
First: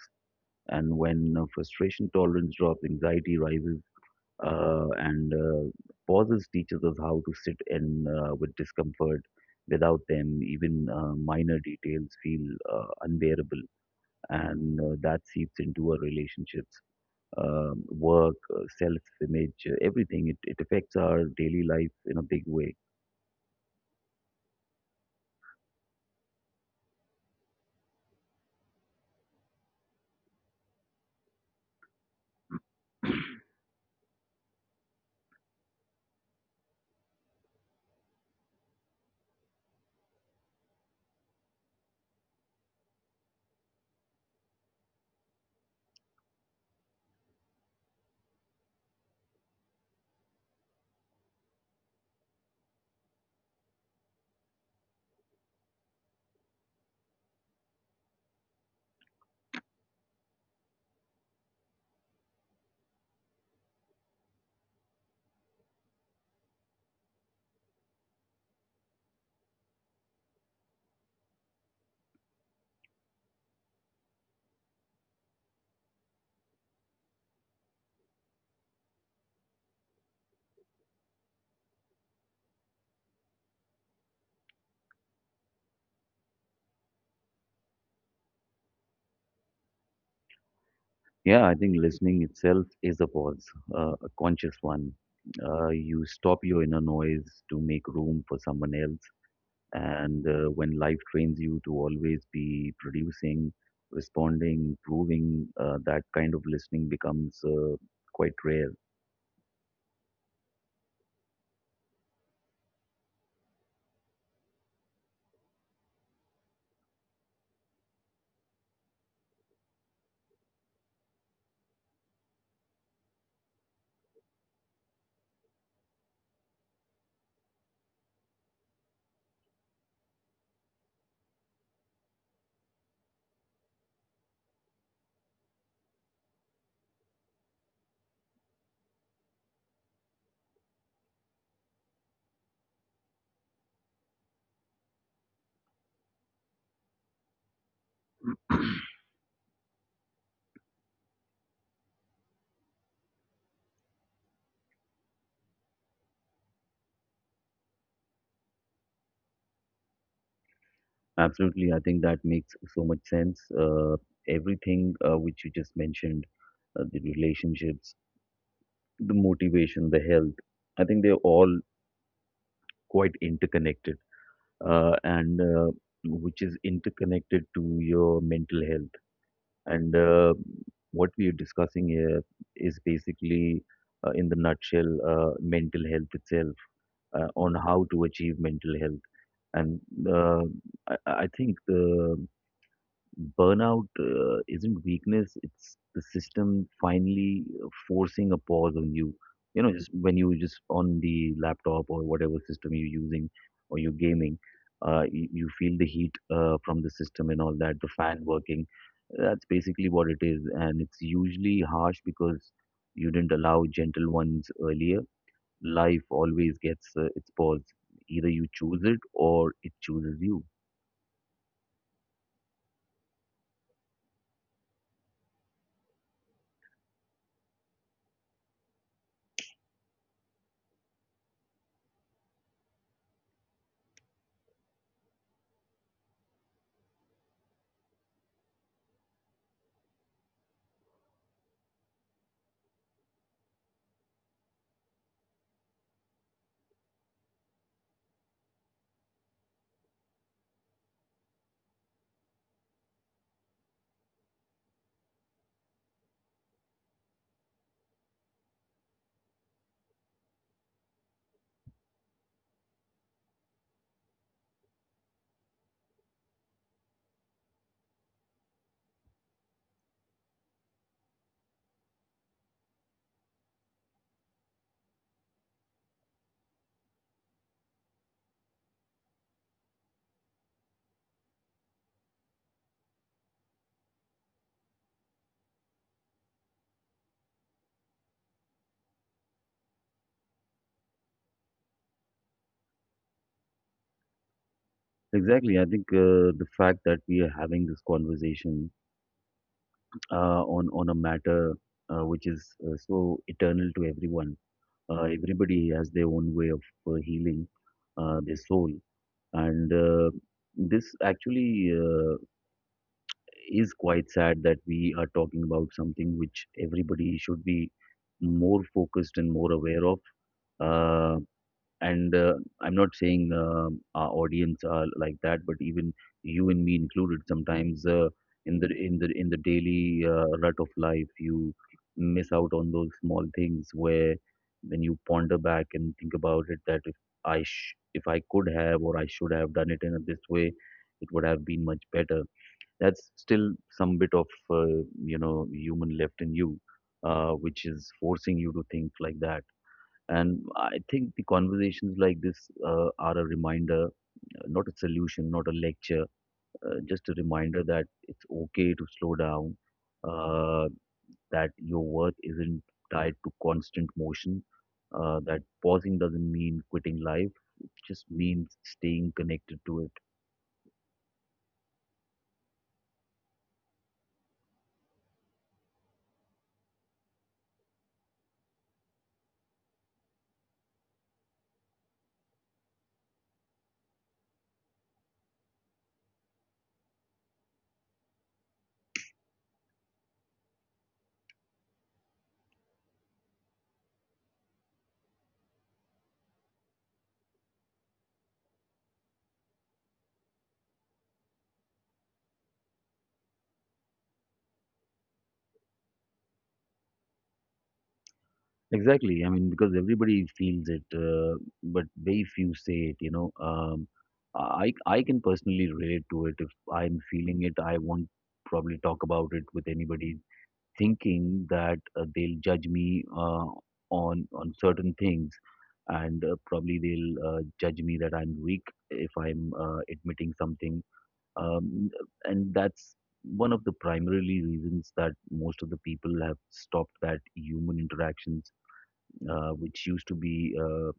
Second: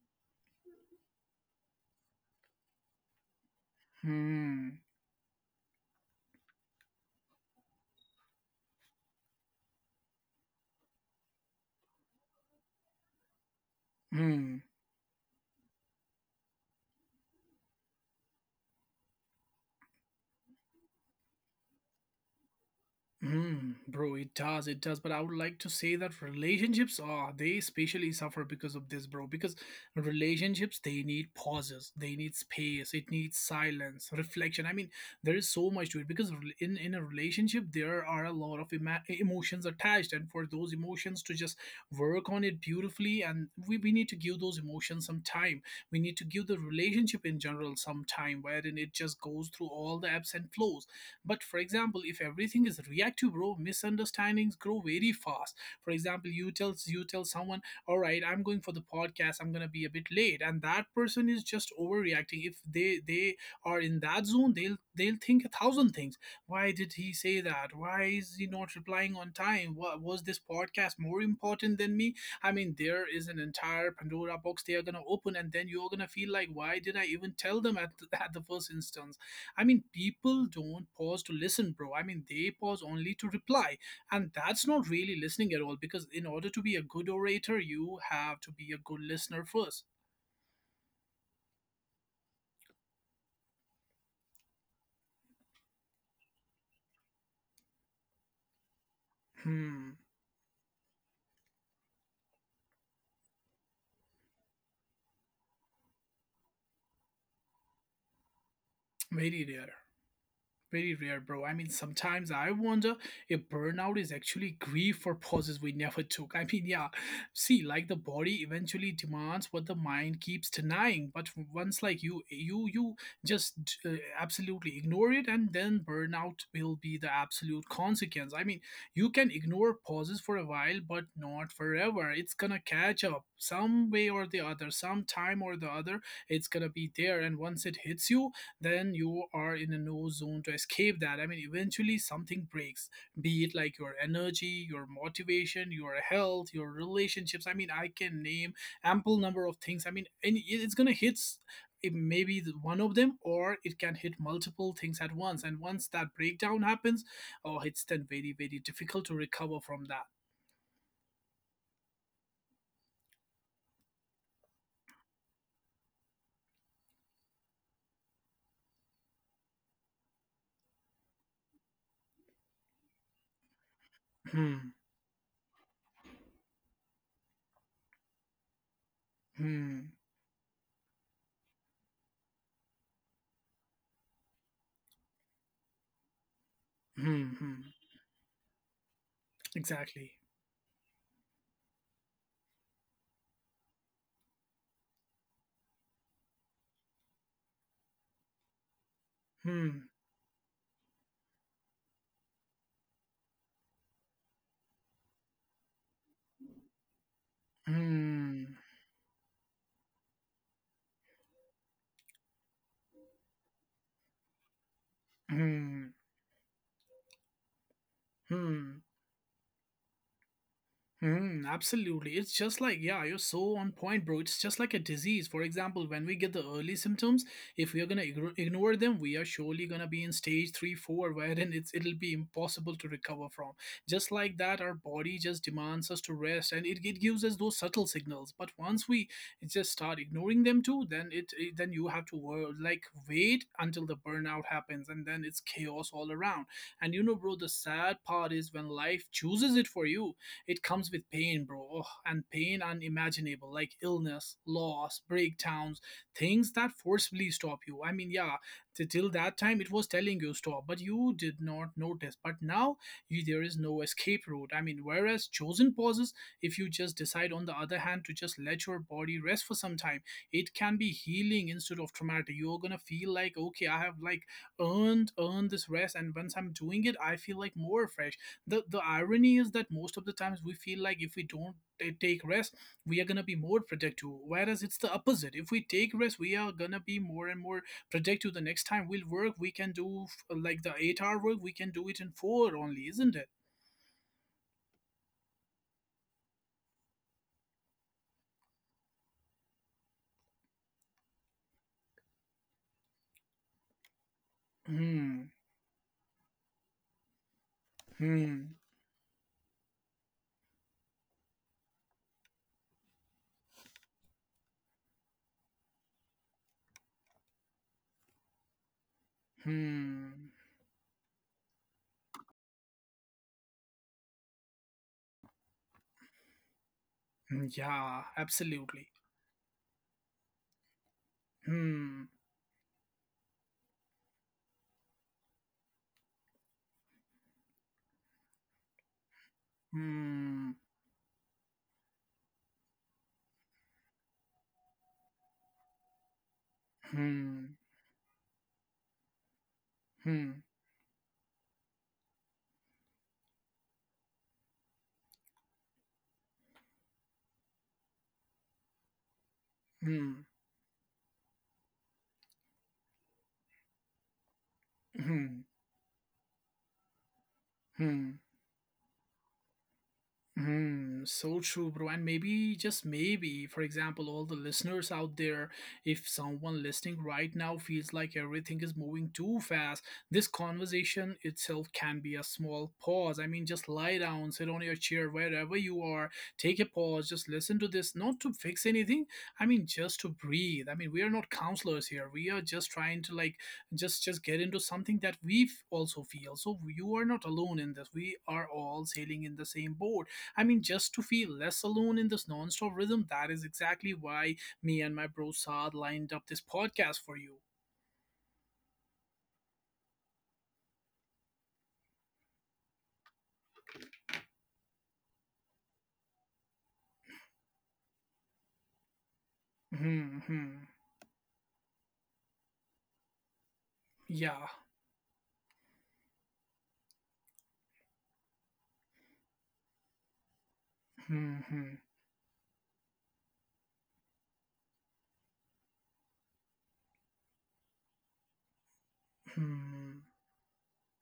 and when frustration tolerance drops, anxiety rises Hmm. And pauses teaches us how to sit in with discomfort. Without them, even minor details feel unbearable, Hmm. and that seeps into our relationships, work, self-image, everything. It affects our daily life in a big way. Hmm, bro, it does, it does. But I would like to say that relationships are, they especially suffer because of this, bro. Because relationships, they need pauses, they need space, it needs silence, reflection. I mean, there is so much to it, because in a relationship there are a lot of ema emotions attached, and for those emotions to just work on it beautifully, and we need to give those emotions some time. We need to give the relationship in general some time, wherein it just goes through all the ebbs and flows, but for example, if everything is reactive, bro, misunderstandings grow very fast. For example, you tell someone, all right, I'm going for the podcast, I'm gonna be a bit late, and that person is just overreacting. If they are in that zone, they'll think a thousand things. Why did he say that? Why is he not replying on time? What was this podcast more important than me? I mean, there is an entire Pandora box they are gonna open, and then you're gonna feel like, why did I even tell them at at the first instance? I mean, people don't pause to listen, bro. I mean, they pause only to reply. And that's not really listening at all because, in order to be a good orator, you have to be a good listener first. Yeah, I think listening itself is a pause, a conscious one. You stop your inner noise to make room for someone else, Hmm, and when life trains you to always be producing, responding, proving, that kind of listening becomes quite rare. very rare. Very rare, bro. I mean, sometimes I wonder if burnout is actually grief for pauses we never took. I mean, yeah, see, like the body eventually demands what the mind keeps denying, but once like you just uh, absolutely ignore it, and then burnout will be the absolute consequence. I mean, you can ignore pauses for a while, but not forever. It's gonna catch up some way or the other, some time or the other. It's gonna be there, and once it hits you, then you are in a no zone to escape that. I mean, eventually something breaks, be it like your energy, your motivation, your health, your relationships. I mean, I can name ample number of things. I mean, and it's gonna hit. It may be one of them, or it can hit multiple things at once. And once that breakdown happens, oh, it's then very, very difficult to recover from that. Absolutely, I think that makes so much sense. Everything which you just mentioned, the relationships, the motivation, the health, I think they're all quite interconnected, Hmm. And which is interconnected to your mental health. Hmm. And what we are discussing here is basically, in the nutshell, mental health itself, Hmm. Hmm. on how to achieve mental health. And Exactly. uh, I think the burnout isn't weakness, it's the system finally forcing a pause on you. You know, Hmm. just when you just on the laptop or whatever system you're using or you're gaming, you feel the heat from the system and all that, the fan Hmm. working. That's basically what it is. And it's usually harsh because you didn't allow gentle ones earlier. Hmm. Life always gets its pause. Either you Hmm. choose it or it chooses you. Hmm, absolutely. It's just like, yeah, you're so on point, bro. It's just like a disease. For example, when we get the early symptoms, if we are gonna ignore them, we are surely gonna be in stage three, four, wherein it'll be impossible to recover from. Just like that, our body just demands us to rest, and it gives us those subtle signals. But once we just start ignoring them too, then it then you have to work, like wait until the burnout happens, and then it's chaos all around. And you know, bro, the sad part is when life chooses it for you, it comes with pain, bro, and pain unimaginable, like illness, loss, breakdowns, things that forcibly stop you. I mean, yeah, till that time it was telling you stop, but you did not notice. But now you, there is no escape route. I mean, whereas chosen pauses, if you just decide, on the other hand, to just let your body rest for some time, it can be healing instead of traumatic. You're gonna feel like, okay, I have like earned this rest, and once I'm doing it, I feel like more fresh. The irony is that most of the times we feel like if we don't take rest, we are going to be more protective, whereas it's the opposite. If we take rest, we are going to be more and more protective. The next time we'll work, we can do like the 8-hour work, we can do it in 4 only, isn't it? Exactly. I think the fact that we are having this conversation on a matter which is so eternal to everyone. Hmm. Everybody has their own way of healing their Hmm. soul, and this actually is quite sad that we are talking about something which everybody should be more focused and more aware of. Hmm. Uh, and I'm not saying our audience are like that, but even you and me included Hmm, sometimes yeah, in the absolutely. Daily rut of life, you Hmm. miss out on those small things, where when you ponder back and think about it that if if I could have or I should have done it in a this Hmm. way, it would have been much better. That's still some bit of you know, human left in you, Hmm. which is forcing you to think like that. And Hmm. I think the conversations like this are a reminder, not a solution, not a lecture, just a reminder that it's okay to slow down, Hmm. uh, that your worth isn't tied to constant motion, that Hmm. pausing doesn't mean quitting life, it just Hmm. means staying connected to it. Hmm, so true, bro. And maybe, just maybe, for example, all the listeners out there, if someone listening right now feels like everything is moving too fast, this conversation itself can be a small pause. I mean, just lie down, sit on your chair, wherever you are, take a pause, just listen to this, not to fix anything. I mean, just to breathe. I mean, we are not counselors here. We are just trying to like just get into something that we also feel. So you are not alone in this. We are all sailing in the same boat. I mean, just to feel less alone in this non-stop rhythm, that is exactly why me and my bro Saad lined up this podcast for you. Exactly. I mean, because everybody feels it, but very few say it. You know, I can personally relate to it. If I'm feeling it, I won't probably talk about it with anybody, Hmm, hmm, thinking that they'll judge me on yeah. Certain things, and probably they'll judge me that I'm weak if I'm admitting something. Hmm, hmm, Um, and that's one of the primarily reasons that most of the people have stopped that human interactions, which hmm, used to be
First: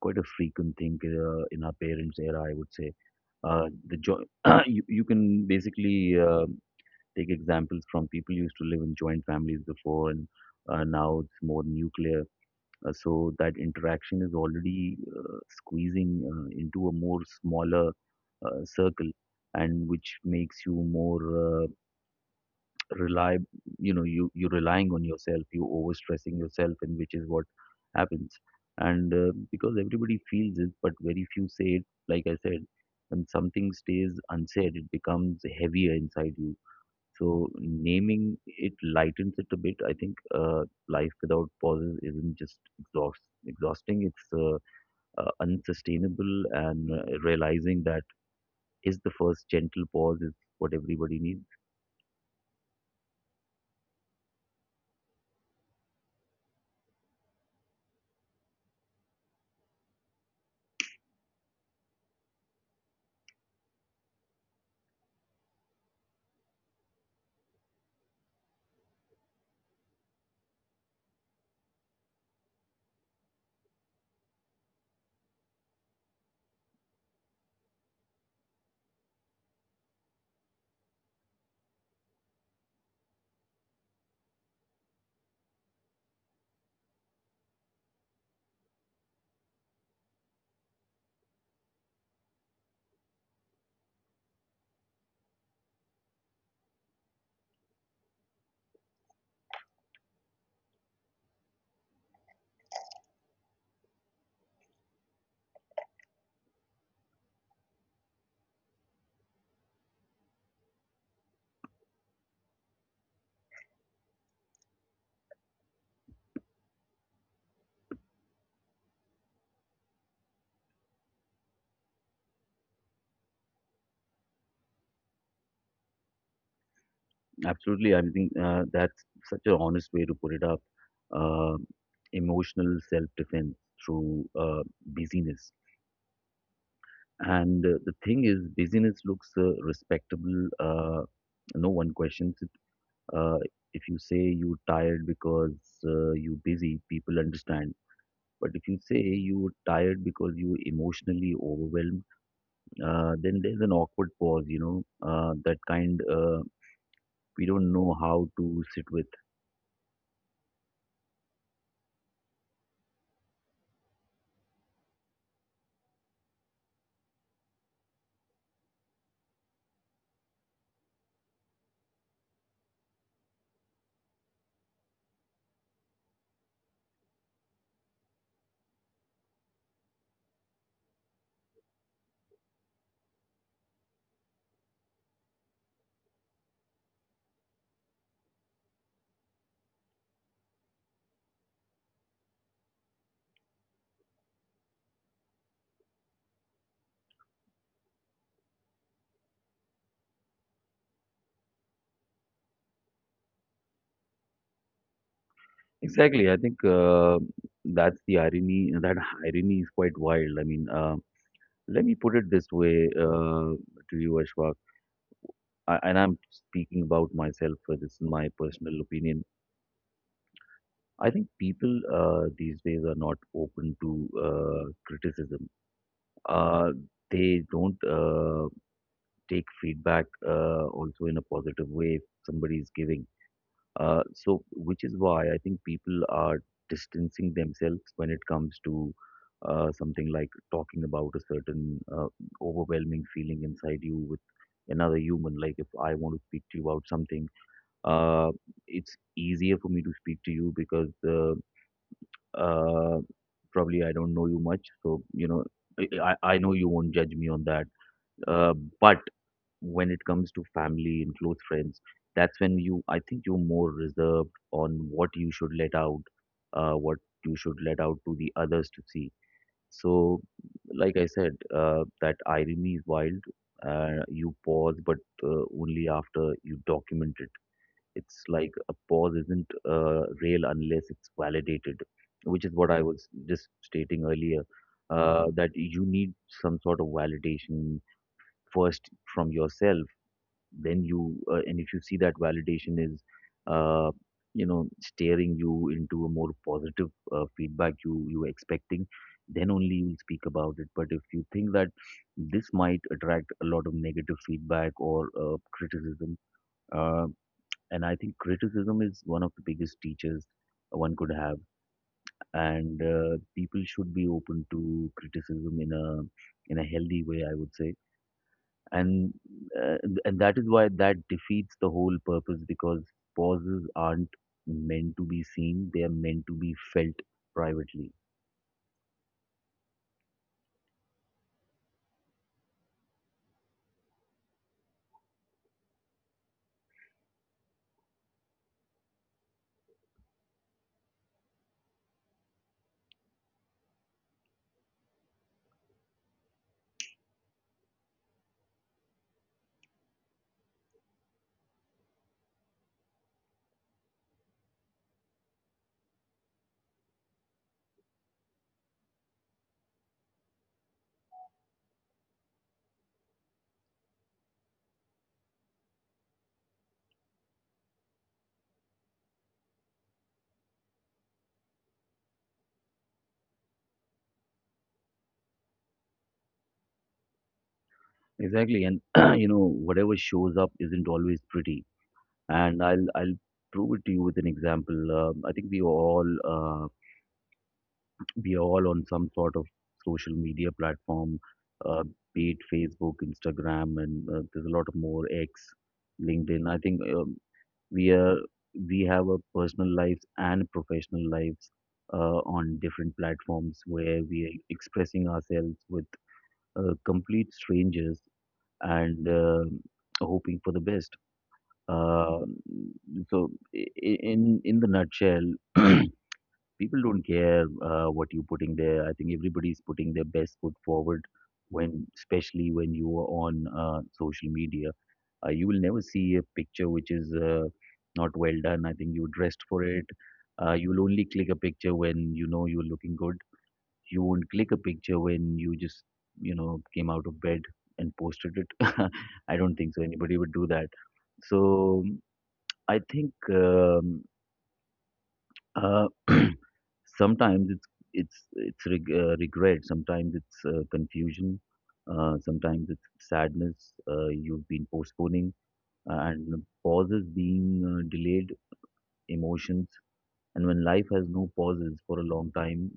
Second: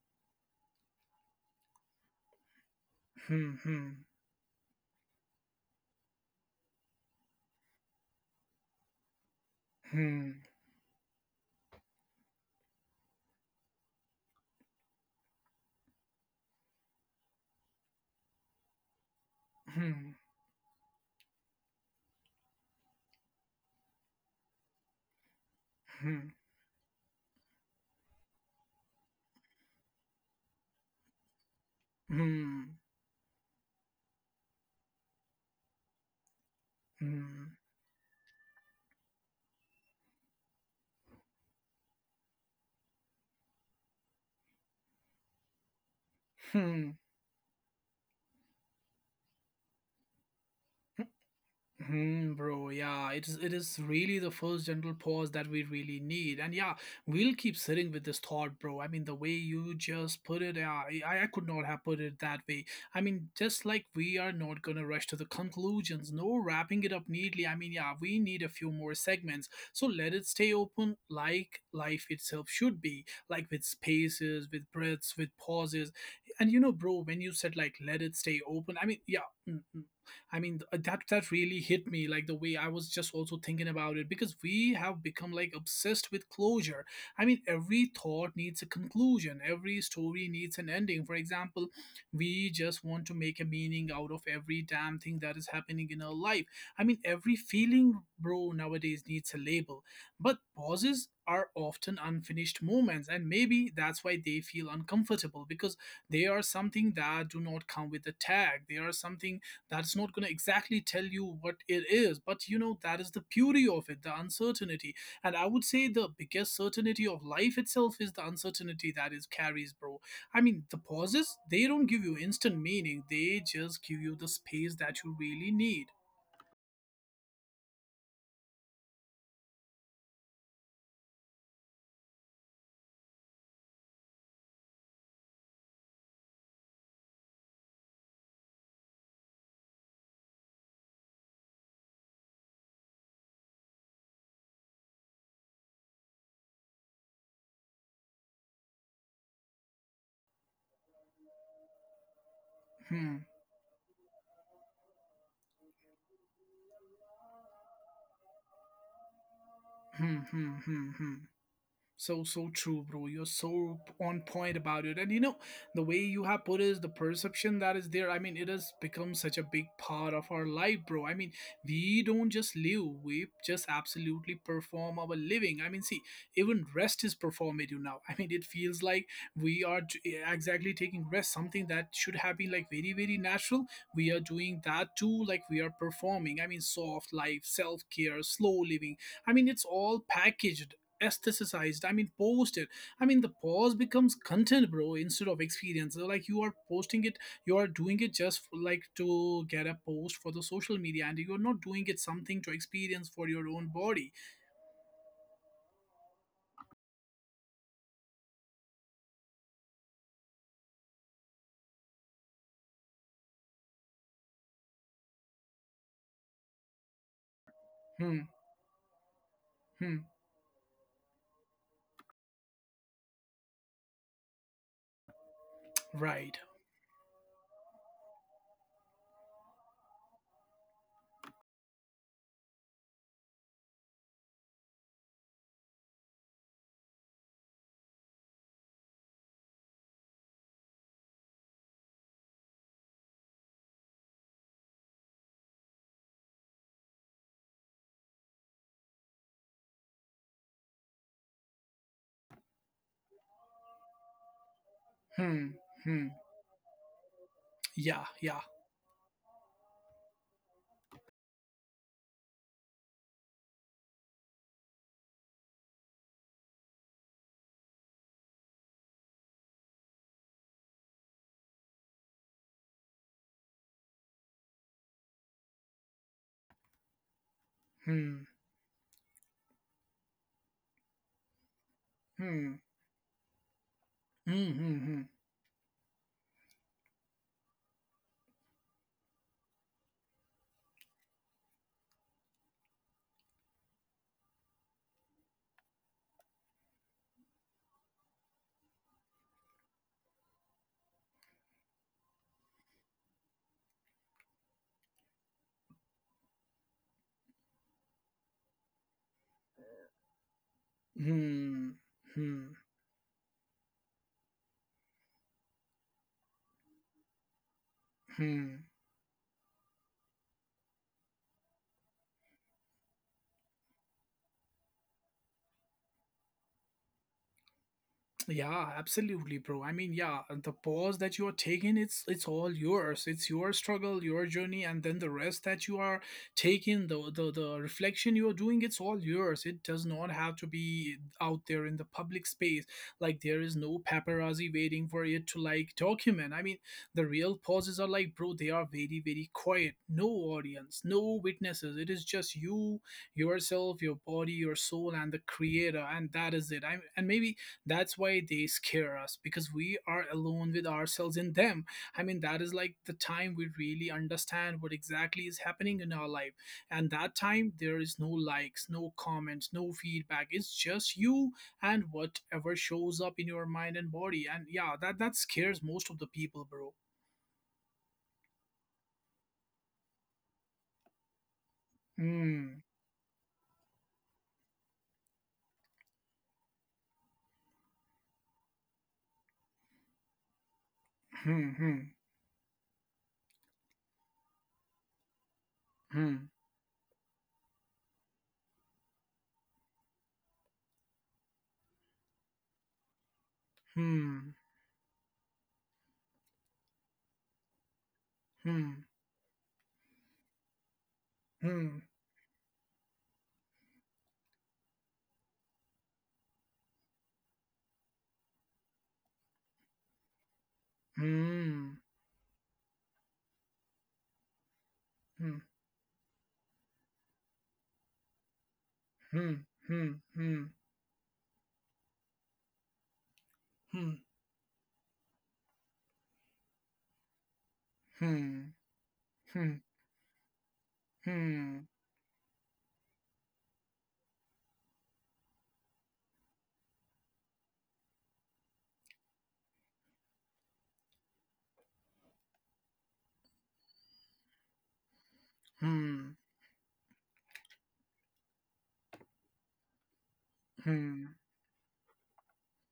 quite a frequent thing in our parents' era, I would say. hmm, Uh, hmm, the jo- you can basically take examples from people who used to live in joint families before, and hmm, now it's more nuclear. So that interaction is already squeezing into a more smaller circle, and hmm, which makes you more rely, you know, you relying on yourself, you hmm, overstressing yourself, and which is what happens. And because everybody feels it but very few say it, like I said, hmm, when something stays unsaid it becomes heavier inside you, so hmm, naming it lightens it a bit. I think life without pauses isn't just exhausting, it's unsustainable, and hmm. Realizing that is the first gentle pause is what Hmm. everybody needs. Hmm, bro, yeah, it is really the first gentle pause that we really need. And yeah, we'll keep sitting with this thought, bro. I mean, the way you just put it, yeah, I could not have put it that way. I mean, just like we are not gonna rush to the conclusions, no wrapping it up neatly. I mean, yeah, we need a few more segments. So let it stay open like life itself should be, like with spaces, with breaths, with pauses. And you know, bro, when you said like let it stay open, I mean, yeah. Mm, mm, I mean, that really hit me like the way I was just also thinking about it because we have become like obsessed with closure. I mean, every thought needs a conclusion. Every story needs an ending. For example, we just want to make a meaning out of every damn thing that is happening in our life. I mean, every feeling, bro, nowadays needs a label. But pauses are often unfinished moments, and maybe that's why they feel uncomfortable because they are something that do not come with a tag. They are something that's not going to exactly tell you what it is, but you know that is the beauty of it, the uncertainty. And I would say the biggest certainty of life itself is the uncertainty that is carries, bro. I mean, the pauses, they don't give you instant meaning, they just give you the space that you really need. Absolutely. I think that's such an honest way to put it up. Uh, Emotional self-defense through busyness. And the thing is, busyness looks respectable. No one questions it. Uh, if you say you're tired because you're busy, people understand. But if you say you're tired because you're emotionally overwhelmed, Hmm. then there's an awkward pause. You know, that kind we don't know how to sit with. Hmm. Hmm. Hmm. Hmm. So so true, bro. You're so on point about it. And you know, the way you have put is the perception that is there. I mean, it has become such a big part of our life, bro. I mean, we don't just live, we just absolutely perform our living. I mean, see, even rest is performative now. I mean, it feels like we are exactly taking rest, something that should have been like very, very natural. We are doing that too, like we are performing. I mean, soft life, self care, slow living. I mean, it's all packaged, aestheticized, I mean posted. I mean the pause becomes content, bro, instead of experience. So, like you are posting it, you are doing it just for, like to get a post for the social media, and you're not doing it something to experience for your own body. Exactly. I think that's the irony. That irony is quite wild. I mean, let me put it this way to you, Ashwak. I, and I'm speaking about myself. This is Hmm. my personal opinion. Hmm. I think people these days are not open to criticism. Right. Uh, they don't take feedback also in a positive way if somebody is giving. So, which is why I think people are distancing themselves when it comes to something like talking about a certain overwhelming feeling inside you with another human. Like, if I want to speak to you about something, uh, it's easier for me to speak to you because uh, probably I don't know you much. So, you know, Hmm. Hmm. I know you won't judge me on that. Yeah, yeah. Uh, but when it comes to family and close friends, that's when you I think you're more reserved on what you should let out, what you should let out to the others to see. So, like I said, that irony is wild. You pause, but only after you document it. It's Hmm. like a pause isn't real unless it's validated, which is Hmm. what I was just stating earlier. Hmm. Hmm. That you need some sort of validation first, from yourself. Then you and if you see that validation is uh, you know, steering you into a more positive feedback you were expecting, then only you'll speak about it. But if you think that this might attract a lot of negative feedback or criticism, uh, and I think criticism is one of the biggest teachers one could have, Hmm. Hmm. Hmm, and people should be open to criticism in a healthy way, I would say. hmm. And uh, and that is why that defeats the whole purpose, because pauses aren't meant to be seen, they are meant to be felt privately. Yeah, absolutely, bro. I mean, yeah, the pause that you are taking, it's all yours. It's your struggle, your journey, and then the rest that you are taking, the the reflection you are doing, it's all yours. It does not have to be out there in the public space. Like there is no paparazzi waiting for it to like document. I mean, the real pauses are like, bro, they are very, very quiet. No audience, no witnesses. It is just you yourself, your body, your soul, and the creator, and that is it. I and maybe that's why they scare us because we are alone with ourselves and them. I mean, that is like the time we really understand what exactly is happening in our life. And that time, there is no likes, no comments, no feedback. It's just you and whatever shows up in your mind and body. And yeah, that scares most of the people, bro. Exactly. And you know, whatever shows up isn't always pretty. And Hmm. I'll prove it to you with an example. I think we are all on some sort of social media platform, Hmm. Hmm. uh, be it Facebook, Instagram, and there's a lot of more, X, Hmm. LinkedIn. I think, we are we have a personal lives and professional lives on different platforms where we Hmm. are expressing ourselves with complete strangers and hoping for the best. Hmm. Uh, so, in the nutshell, people don't care what you're putting there. I think everybody's putting their best foot forward Hmm. Hmm. when, especially when you are on social media. Hmm. You will never see a picture which is not well done. I think you Hmm. dressed for it. Hmm. Hmm. You will only click a picture when you know you're looking good. Hmm. You won't click a picture when you just, you know, came out of bed and posted Hmm. it. I don't Hmm. think so. Anybody would do that. Hmm. So I think, uh, sometimes it's regret. Sometimes it's confusion. Sometimes it's sadness. You've been postponing, Hmm. and pauses being delayed emotions, and when life has Hmm. no pauses for a long time,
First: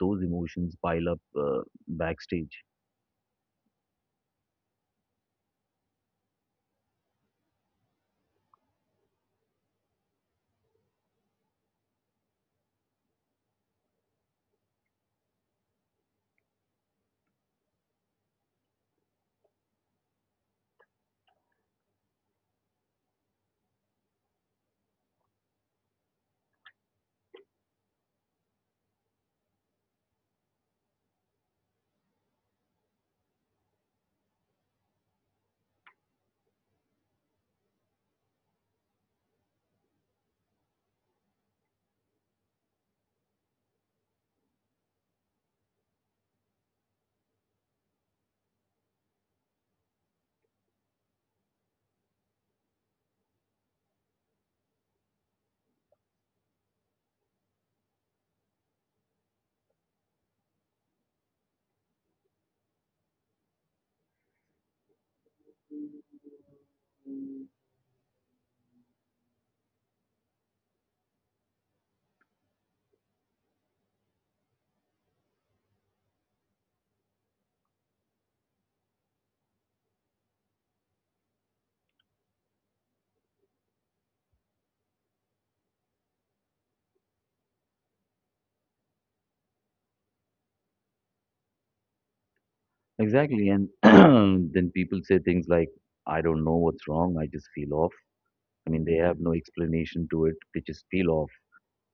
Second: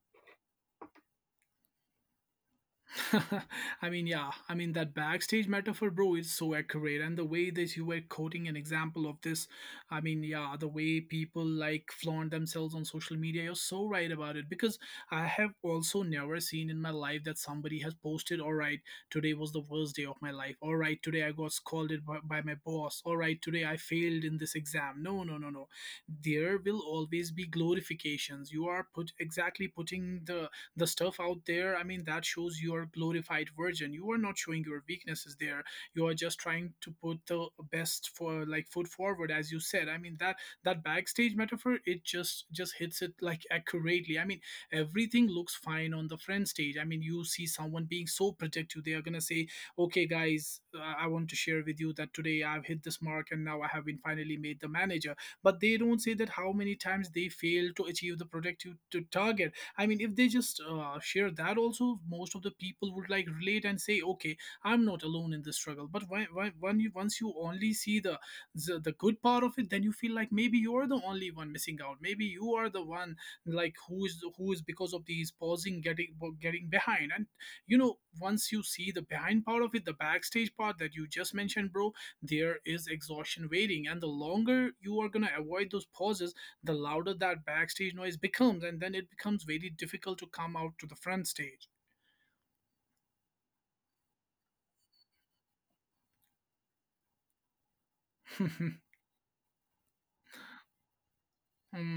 those emotions pile up backstage. I mean, yeah. I mean, that backstage metaphor, bro, is so accurate. And the way that you were quoting an example of this, I mean, yeah, the way people like flaunt themselves on social media, you're so right about it. Because I have also never seen in my life that somebody has posted, all right, today was the worst day of my life. All right, today I got scolded by my boss. All right, today I failed in this exam. No, no, no, no. There will always be glorifications. You are put putting the stuff out there. I mean, that shows your glorified version. You are not showing your weaknesses there. You are just trying to put the best for like foot forward as you said. I mean that backstage metaphor, it just hits it like accurately. I mean, everything looks fine on the front stage. I mean, you see someone being so protective. They are going to say, "Okay guys, I want to share with you that today I've hit this mark and now I have been finally made the manager." But they don't say that how many times they fail to achieve the productive to target. I mean, if they just share that, also most of the people would like relate and say, "Okay, I'm not alone in this struggle." But when you once you only see the good part of it, then you feel like maybe you're the only one missing out. Maybe you are the one like who is because of these pausing getting behind. And you know, once you see the behind part of it, the backstage part that you just mentioned, bro, there is exhaustion waiting. And the longer you are gonna avoid those pauses, the louder that backstage noise becomes, and then it becomes very difficult to come out to the front stage. Exactly. And then people say things like, "I don't know what's wrong, I just feel off." hmm, I mean, they have no explanation to it, they just feel off.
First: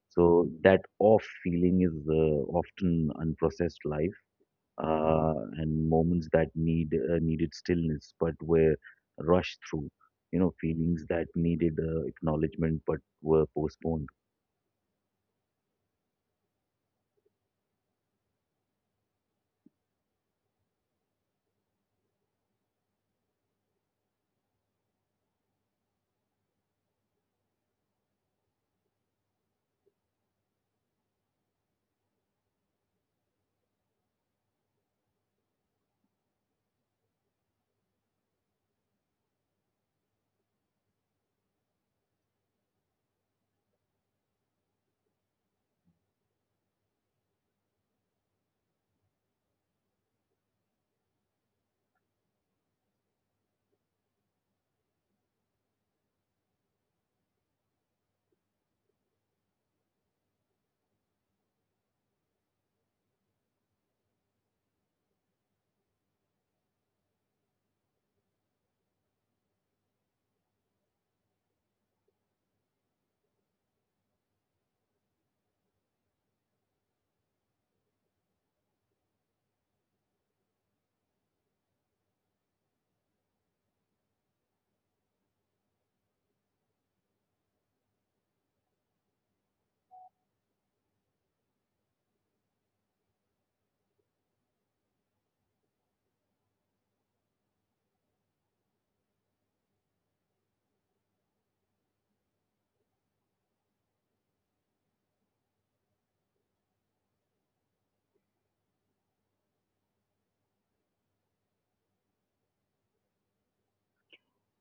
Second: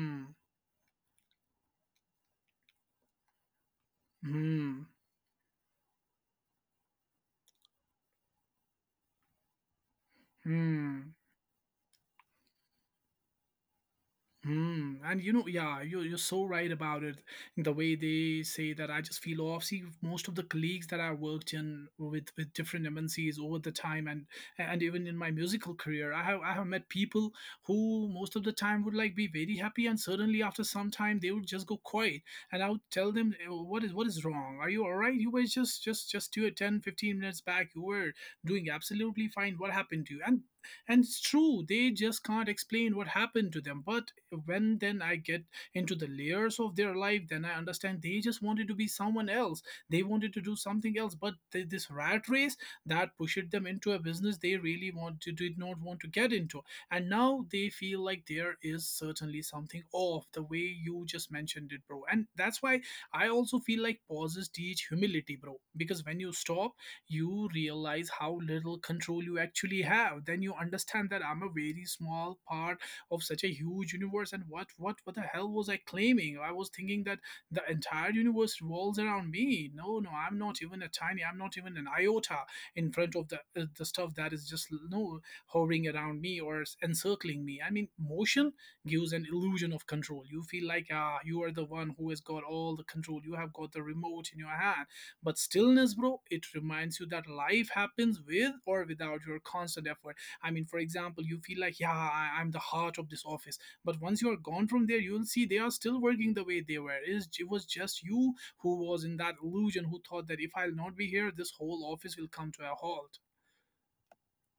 So that off feeling is often unprocessed life, hmm, and moments that needed stillness but were rushed through, you know, feelings hmm. that needed acknowledgement but were postponed. Hmm. And you know, yeah, you're so right about it. The way they say that, I just feel off. See, most of the colleagues that I worked in with different MNCs over the time, and even in my musical career, I have met people who most of the time would like be very happy, and suddenly after some time they would just go quiet, and I would tell them, "Eh, what is wrong? Are you all right? You were just two 10, 15 minutes back, you were doing absolutely fine. What happened to you?" And it's true, they just can't explain what happened to them. But when then I get into the layers of their life, then I understand they just wanted to be someone else. They wanted to do something else, but this rat race that pushed them into a business they really want to did not want to get into. And now they feel like there is certainly something off the way you just mentioned it, bro. And that's why I also feel like pauses teach humility, bro. Because when you stop, you realize how little control you actually have. Then you understand that I'm a very small part of such a huge universe. And what the hell was I claiming? I was thinking that the entire universe revolves around me. No, no, I'm not even a tiny, I'm not even an iota in front of the stuff that is just no hovering around me or encircling me. I mean, motion gives an illusion of control. You feel like, ah, you are the one who has got all the control, you have got the remote in your hand. But stillness, bro, it reminds you that life happens with or without your constant effort. I mean, for example, you feel like, yeah, I'm the heart of this office. But once you are gone from there, you'll see they are still working the way they were. It was just you who was in that illusion, who thought that if I'll not be here, this whole office will come to a halt.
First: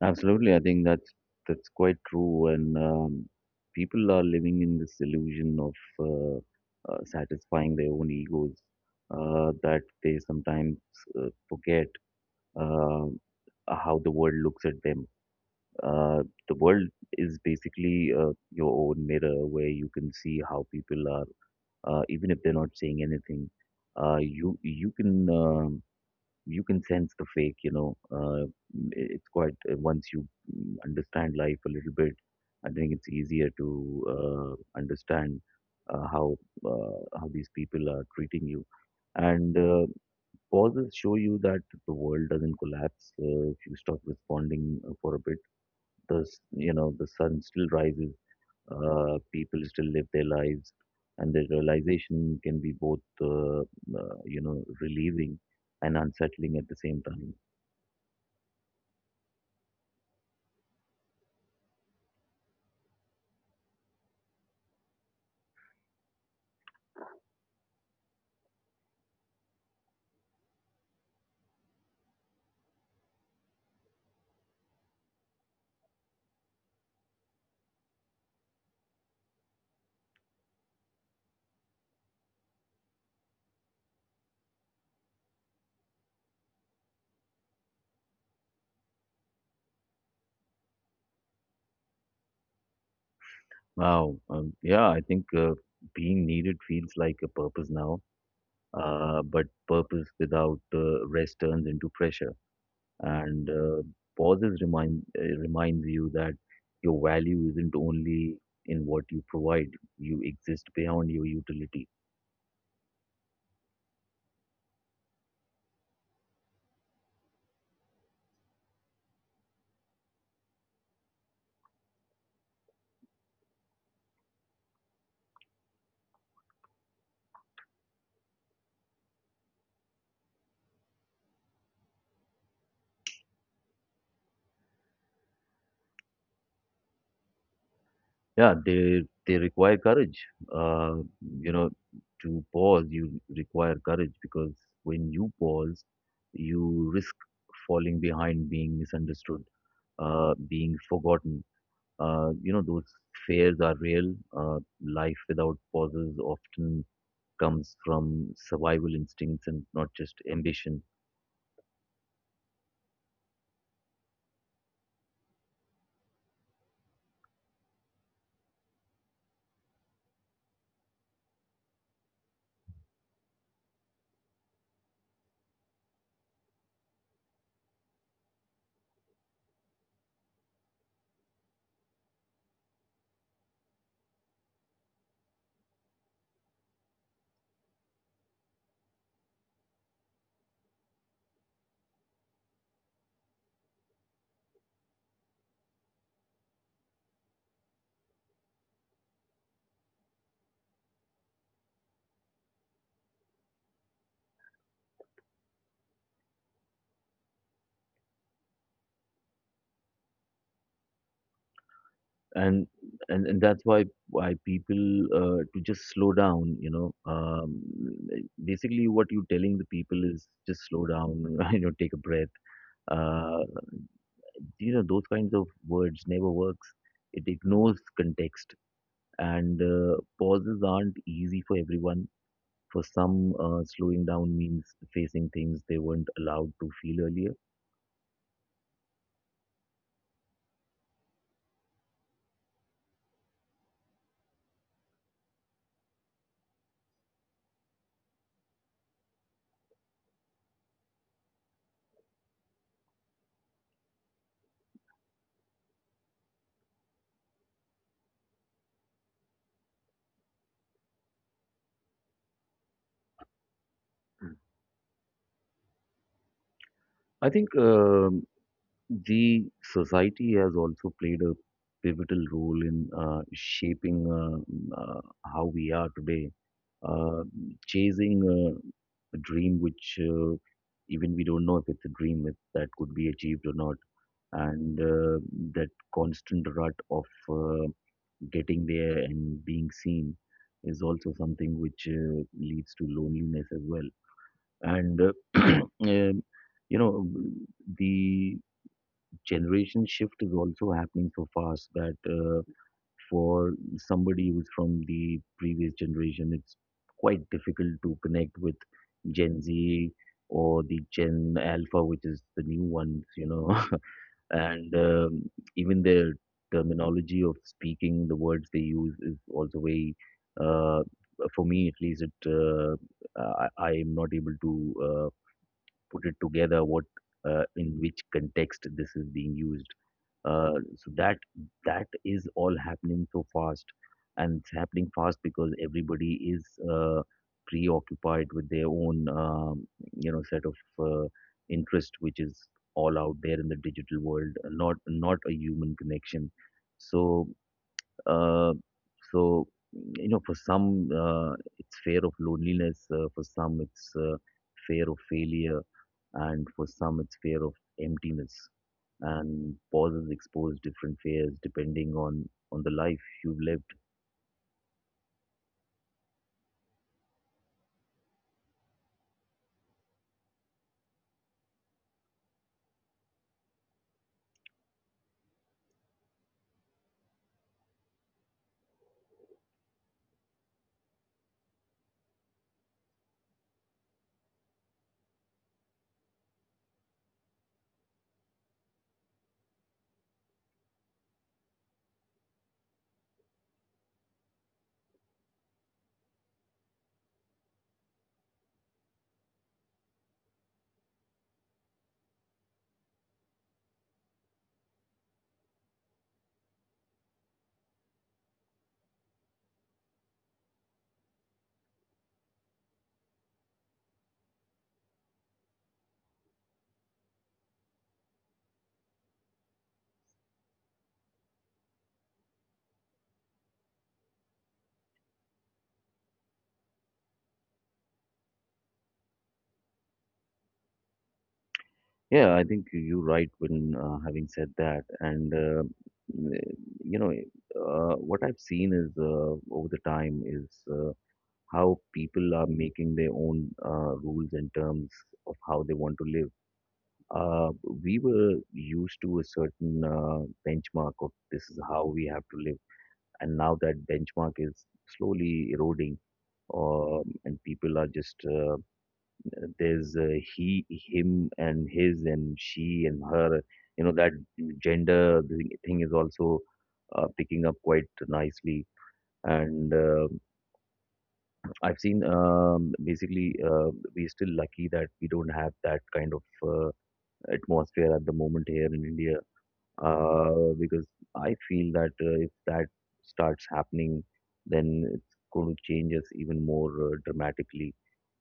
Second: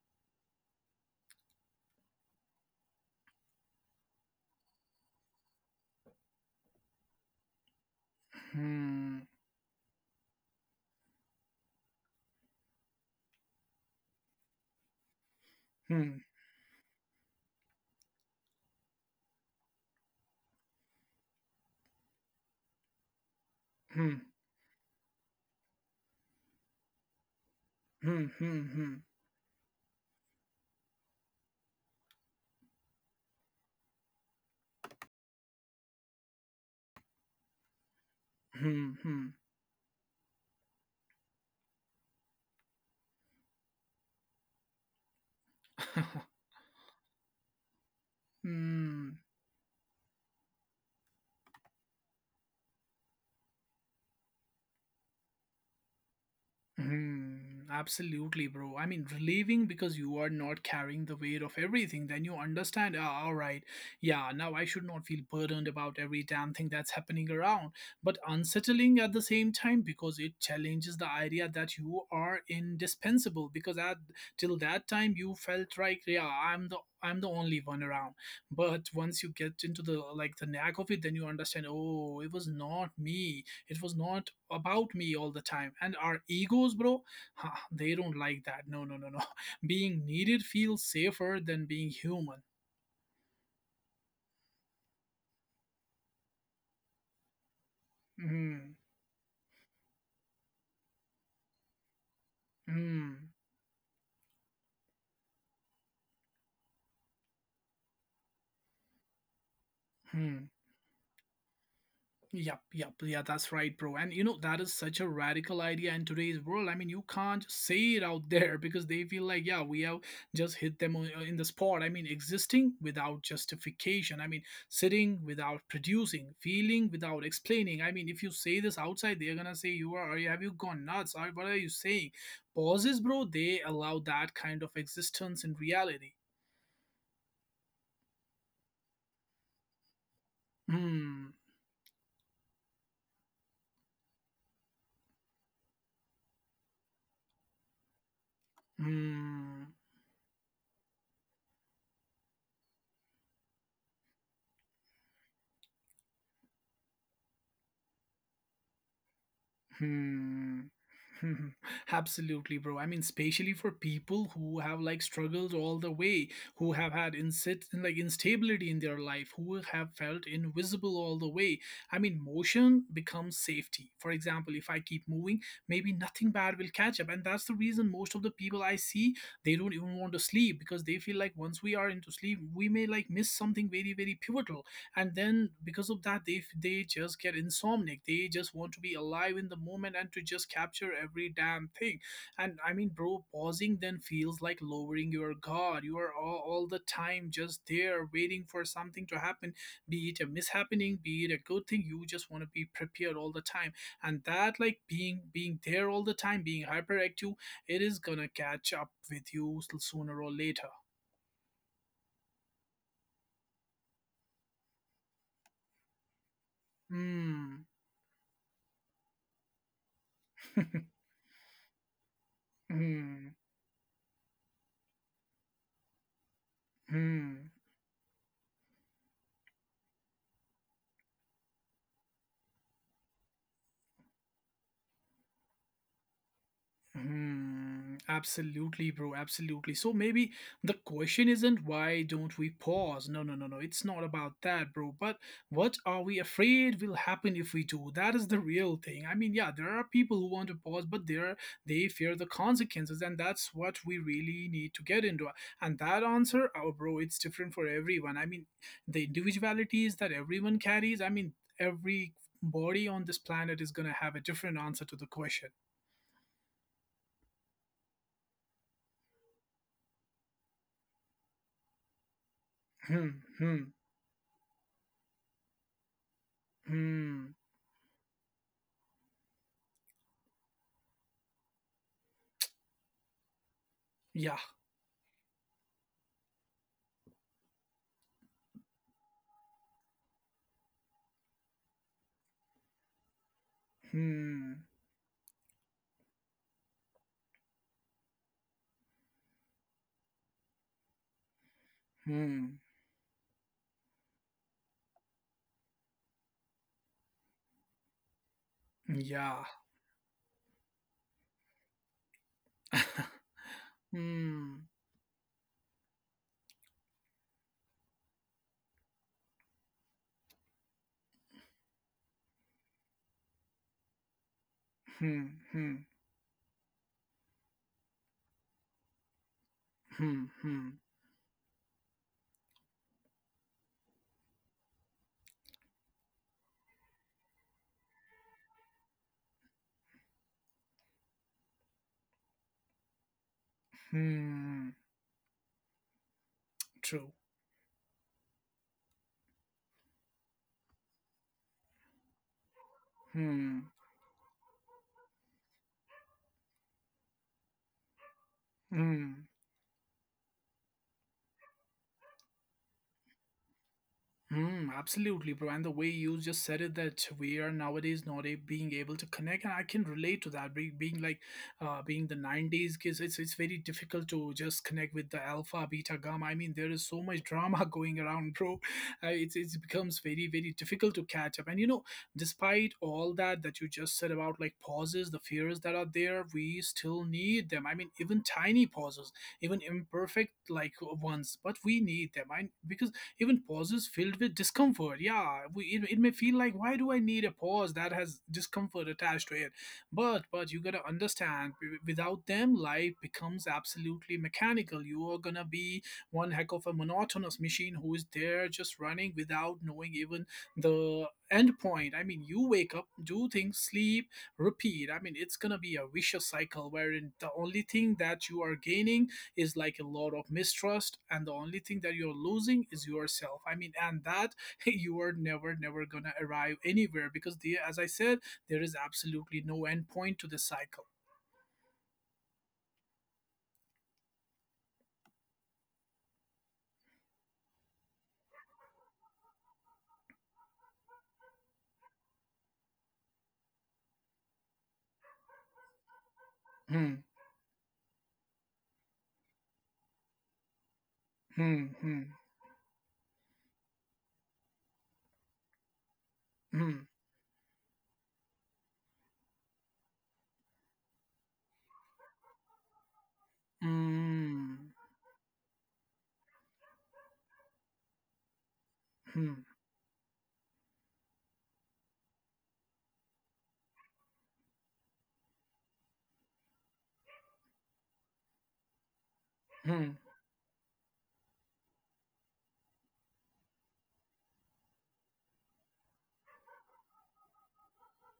Absolutely. I think that's quite true. And people are living in this illusion of uh, satisfying their own egos, Hmm. That they sometimes forget uh, how the world looks at them. Hmm. uh, the world is basically your own mirror, where you can see how people are, even if they're not saying anything. uh, Hmm. you you can you can sense the fake, you know. Hmm. Hmm. Hmm. It's quite once you understand life a little bit, I think it's easier to understand uh, how how these people are treating you. Hmm. Hmm. And pauses show you that the world doesn't collapse if you stop responding for a bit. You know, the sun still rises, Hmm. people still live their lives, and the realization can be both you know, relieving and unsettling at the same time. Hmm, absolutely, bro. I mean, relieving because you are not carrying the weight of everything. Then you understand, ah, all right, yeah, now I should not feel burdened about every damn thing that's happening around. But unsettling at the same time, because it challenges the idea that you are indispensable. Because at till that time you felt like, yeah, I'm the only one around. But once you get into the like the knack of it, then you understand, oh, it was not me, it was not about me all the time. And our egos, bro, huh, they don't like that. No, no, no, no. Being needed feels safer than being human. Wow. Yeah, I think being needed feels like a purpose now, Hmm. But purpose without rest turns into pressure, Hmm. and pauses reminds you that your value isn't only in what you provide, you Hmm. exist beyond your utility. Yep, yep, yeah, that's right, bro. And you know, that is such a radical idea in today's world. I mean, you can't just say it out there because they feel like, yeah, we have just hit them in the spot. I mean, existing without justification. I mean, sitting without producing, feeling without explaining. I mean, if you say this outside, they're gonna say, "You are, have you gone nuts? Or what are you saying?" Pauses, bro, they allow that kind of existence in reality. Yeah, they require courage. Uh, Hmm, you know, to pause, you require courage, because when you pause, you risk falling behind, being misunderstood, hmm. Being forgotten. You know, those fears are real. Life without pauses often comes from survival instincts and not just Hmm. ambition. Absolutely, bro. I mean, especially for people who have like struggled all the way, who have had insit like instability in their life, who have felt invisible all the way. I mean, motion becomes safety. For example, if I keep moving, maybe nothing bad will catch up. And that's the reason most of the people I see, they don't even want to sleep, because they feel like once we are into sleep, we may like miss something very, very pivotal. And then because of that, they just get insomniac. They just want to be alive in the moment and to just capture every damn thing. And I mean, bro, pausing then feels like lowering your guard. You are all the time just there waiting for something to happen, be it a mishappening, be it a good thing. You just want to be prepared all the time. And that like being there all the time, being hyperactive, it is gonna catch up with you sooner or later. and and that's why people, to just slow down, you know, Hmm. basically what you're telling the people is just slow down, you know, take a breath, Hmm. uh, you know those kinds of words never works, it Hmm. ignores context, and pauses aren't easy for everyone. For some, slowing down means facing things they weren't allowed to feel earlier. Hmm, absolutely, bro. Absolutely. So maybe the question isn't why don't we pause? No, no, no, no. It's not about that, bro. But what are we afraid will happen if we do? That is the real thing. I mean, yeah, there are people who want to pause, but they fear the consequences, and that's what we really need to get into. And that answer, oh, bro, it's different for everyone. I mean, the individualities that everyone carries. I mean, every body on this planet is gonna have a different answer to the question. I think, the society has also played a pivotal role in Hmm, hmm. shaping, how we are today. Uh, Hmm. Chasing a dream which even we don't know if it's a dream, if that could be achieved or not. Yeah. And that constant rut of uh, getting there and being seen is also something which leads to loneliness as well. Hmm. And um, you know, the generation shift is also happening so fast that Hmm. for somebody who's from the previous generation, it's quite difficult to connect with Gen Yeah. Z or the Gen Alpha, which is the new ones, hmm. and even their terminology of speaking, the words they use is also very. Uh, for me, at least, it I am not able to Hmm. Hmm. put it together. What In which context this is being used, Hmm. Hmm. so that that is all happening so fast, and it's happening fast because everybody is uh, preoccupied with their own set of interest which is all out there in the digital world, Hmm. not a human connection. True. So uh, so you know for some, it's fear of loneliness, for some Hmm. it's fear of failure, and for some it's fear of emptiness. Hmm. And pauses expose different fears depending on the life you've lived. Mm, absolutely, bro. And the way you just said it, that we are nowadays not a, being able to connect, and I can relate to that. Being like, being the '90s kids, it's very difficult to just connect with the alpha, beta, gamma. I mean, there is so much drama going around, bro. It's it becomes very very difficult to catch up. And you know, despite all that you just said about like pauses, the fears that are there, we still need them. I mean, even tiny pauses, even imperfect like ones, but we need them. I because even pauses filled with discomfort, yeah, it may feel like why do I need a pause that has discomfort attached to it. But you gotta understand, without them life becomes absolutely mechanical. You are gonna be one heck of a monotonous machine who is there just running without knowing even the end point. I mean, you wake up, do things, sleep, repeat. I mean, it's gonna be a vicious cycle wherein the only thing that you are gaining is like a lot of mistrust and the only thing that you're losing is yourself. I mean, and that you are never gonna arrive anywhere because the as I said, there is absolutely no end point to the cycle. Yeah, I think you're right. when Having said that, and you know what I've seen is, over the time, is how people are making their own rules and terms of how they want to live. hmm uh, we were used to a certain benchmark of this is hmm how hmm we have to live, and now that benchmark is slowly eroding. hmm And people are just there's he, him and his, and she and her, you know. That hmm gender thing is also picking up quite nicely. hmm And I've seen, basically, we're still lucky that we don't have that kind of uh, atmosphere at the moment here in India. hmm, Because I feel that if that starts happening, then it's going to change us even more dramatically.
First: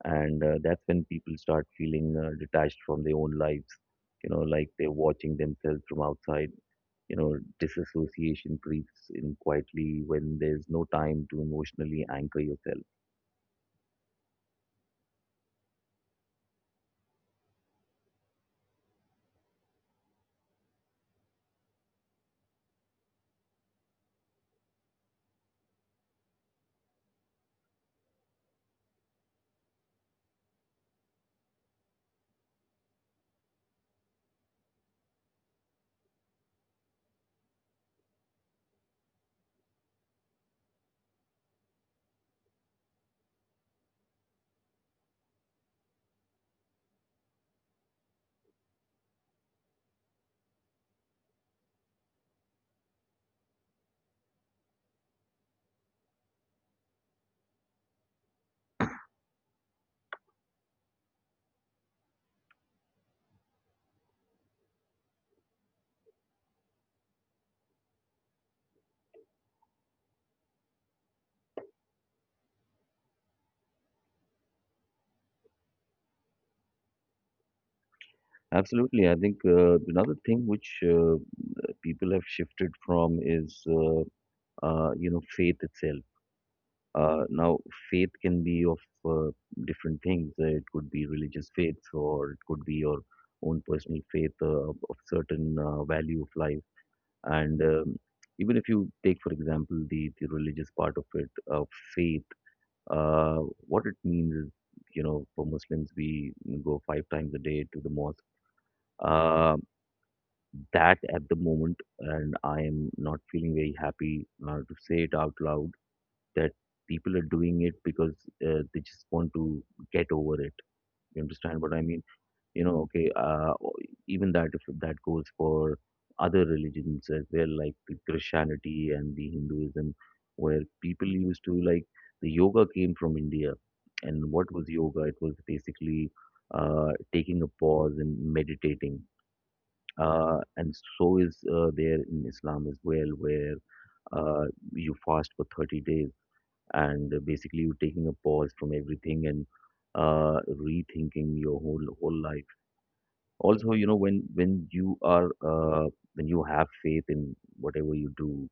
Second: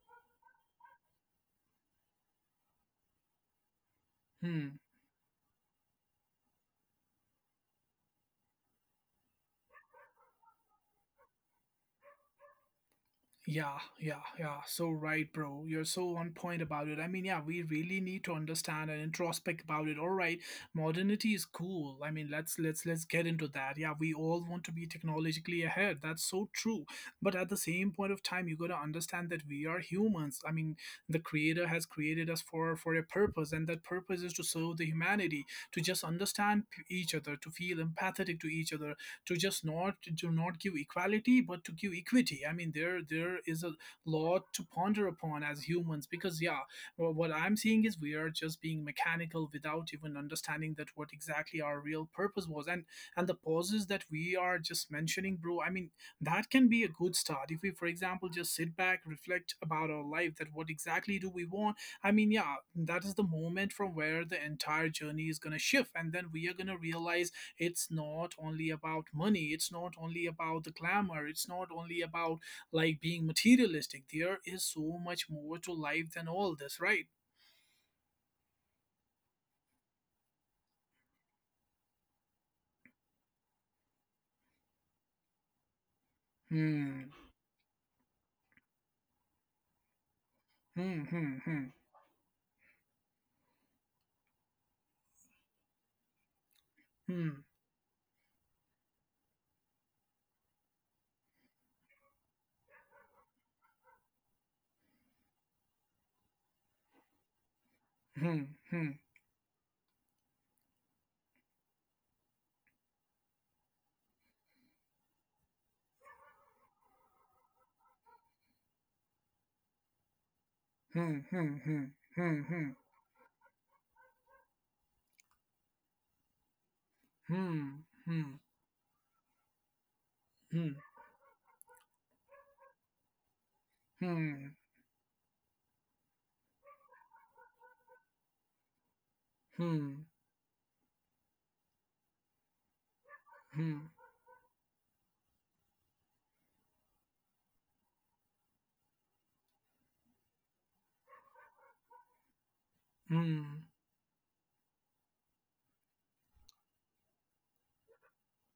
And that's when people start feeling detached from their own lives, you know, like hmm. they're watching themselves from outside. You know, disassociation creeps in quietly when there's no time to emotionally anchor yourself. Yeah, yeah, yeah. So right, bro. You're so on point about it. I mean, yeah, we really need to understand and introspect about it. All right, modernity is cool. I mean, let's get into that. Yeah, we all want to be technologically ahead. That's so true. But at the same point of time, you got to understand that we are humans. I mean, the creator has created us for a purpose, and that purpose is to serve the humanity, to just understand each other, to feel empathetic to each other, to just not to not give equality but to give equity. I mean, there is a lot to ponder upon as humans because yeah, what I'm seeing is we are just being mechanical without even understanding that what exactly our real purpose was. And the pauses that we are just mentioning, bro, I mean that can be a good start if we, for example, just sit back, reflect about our life, that what exactly do we want. I mean, yeah, that is the moment from where the entire journey is going to shift, and then we are going to realize it's not only about money, it's not only about the glamour, it's not only about like being materialistic. There is so much more to life than all this, right? Absolutely. I think another thing which people have shifted from is faith itself. Hmm, Now, faith can be of uh, different things. It could hmm, be religious hmm, faith, or it could be your own personal faith of certain value of life. hmm, And even if you take, for example, the religious part of it, of faith, uh, what it means is, you know, for Muslims, we go five times a day to the mosque. hmm, hmm, hmm, Uh, that at the moment, and I am not feeling very happy to say it out loud that people are doing it because they just want to get over it. hmm, You hmm, understand what I mean? hmm, You hmm, know, okay, even that, if that goes for other religions as well, like hmm, the hmm, Christianity and the Hinduism, where hmm, people used to like, the yoga came from India. And what was yoga? It was basically taking a pause and meditating. hmm, hmm, hmm, hmm, hmm, hmm, And so is, there in Islam as well, where uh, you fast for 30 days and basically you taking a pause from everything and rethinking your whole life. hmm, Also, you know, when you are, when you have faith in whatever you do,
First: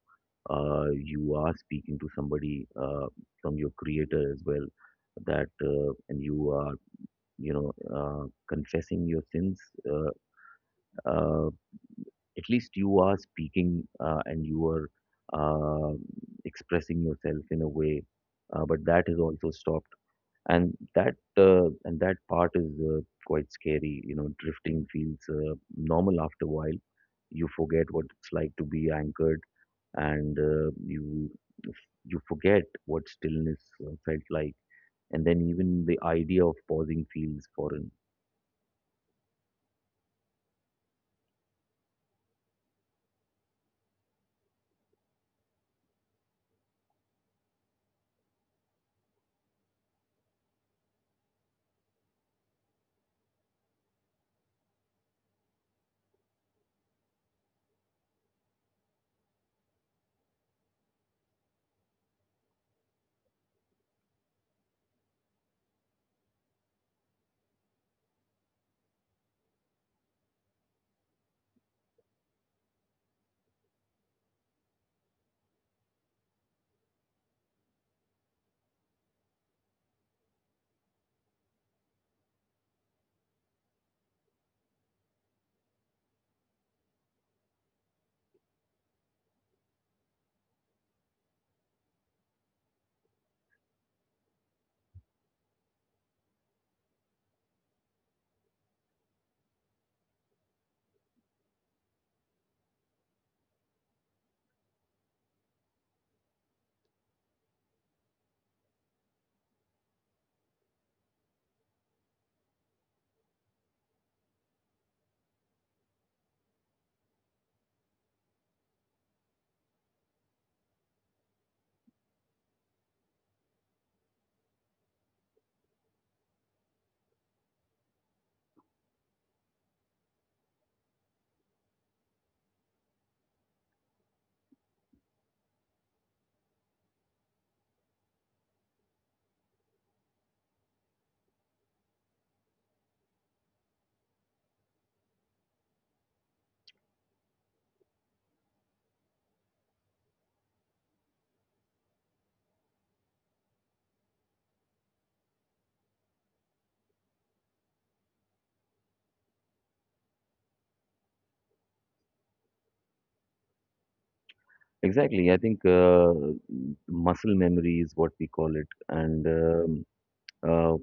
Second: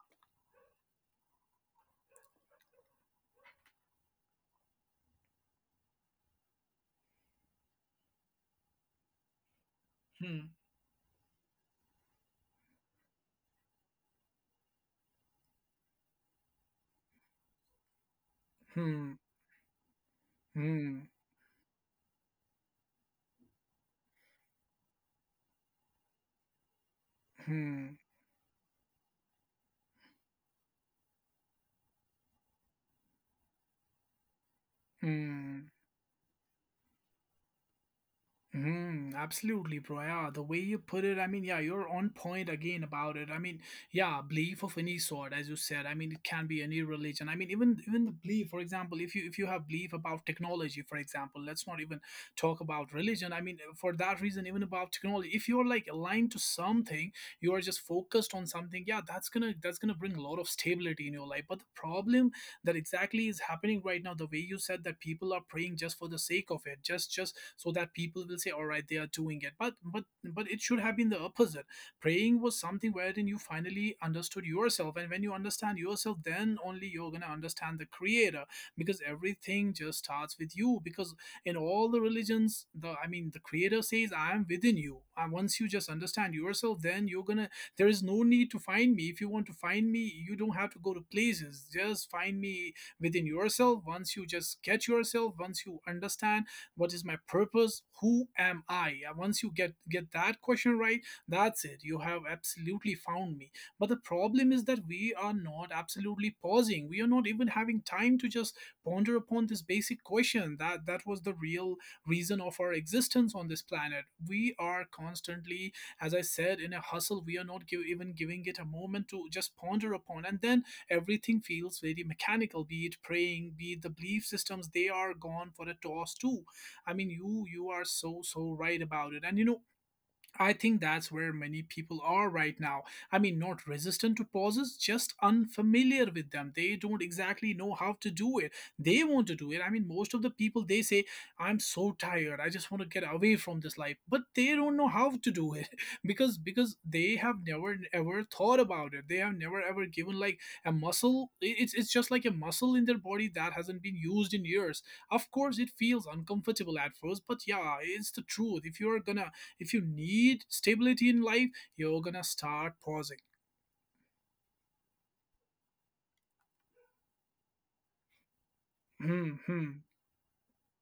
you are speaking to somebody, from your creator as well. That, and you are, confessing your sins. Uh, uh, at least you are speaking, and you are uh, expressing yourself in a way. But that is also stopped, and hmm, that part is quite scary. You know, drifting feels normal after a while. You forget hmm, what it's like to be anchored, and you, forget what stillness felt like. And then hmm. even the idea of pausing feels foreign. Mm, absolutely, bro. Yeah, the way you put it, I mean, yeah, you're on point again about it. I mean, yeah, belief of any sort, as you said. I mean, it can be any religion. I mean, even the belief, for example, if you have belief about technology, for example, let's not even talk about religion. I mean, for that reason, even about technology, if you're like aligned to something, you are just focused on something. Yeah, that's gonna bring a lot of stability in your life. But the problem that exactly is happening right now, the way you said that people are praying just for the sake of it, just so that people will say, all right, they are doing it, but it should have been the opposite. Praying was something wherein you finally understood yourself, and when you understand yourself, then only you're going to understand the creator, because everything just starts with you, because in all the religions, the I mean, the creator says, I am within you, and once you just understand yourself, then you're going to — there is no need to find me. If you want to find me, you don't have to go to places, just find me within yourself. Once you just get yourself, once you understand what is my purpose, who am I? Once you get that question right, that's it, you have absolutely found me. But the problem is that we are not absolutely pausing, we are not even having time to just ponder upon this basic question, that was the real reason of our existence on this planet. We are constantly, as I said, in a hustle. We are not even giving it a moment to just ponder upon, and then everything feels very mechanical, be it praying, be it the belief systems, they are gone for a toss too. I mean, you are so right about it. And you know, I think that's where many people are right now. I mean, not resistant to pauses, just unfamiliar with them. They don't exactly know how to do it. They want to do it. I mean, most of the people they say, "I'm so tired. I just want to get away from this life," but they don't know how to do it because they have never ever thought about it. They have never ever given like a muscle. It's just like a muscle in their body that hasn't been used in years. Of course, it feels uncomfortable at first, but yeah, it's the truth. If you are gonna, if you need stability in life, you're gonna start pausing. Exactly. I think muscle memory is what we call it. And Hmm, hmm, Uh,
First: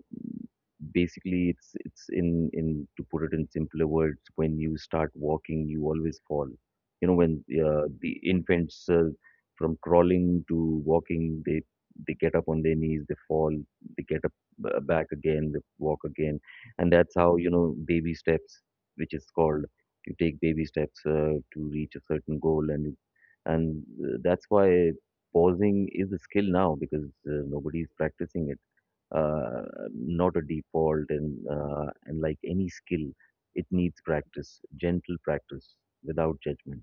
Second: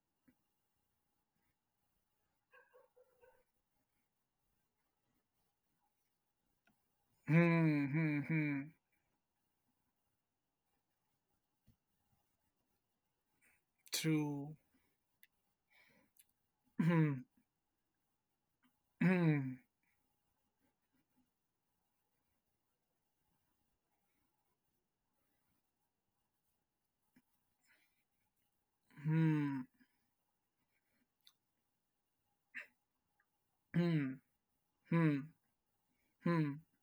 Basically, it's in to put it in simpler words, when you start walking, you always fall. You know, when hmm, the hmm, hmm. infants, from crawling to walking, they, get up on their knees, they fall, they get up True. Back again, they walk again, and that's Hmm, how, you know, baby steps, which is hmm, called. You take baby steps to reach a certain goal, and you and that's why pausing is a skill now, because nobody is practicing it, uh, hmm, not a default. And and like any skill, it needs hmm, practice, hmm, gentle practice, without hmm. judgment.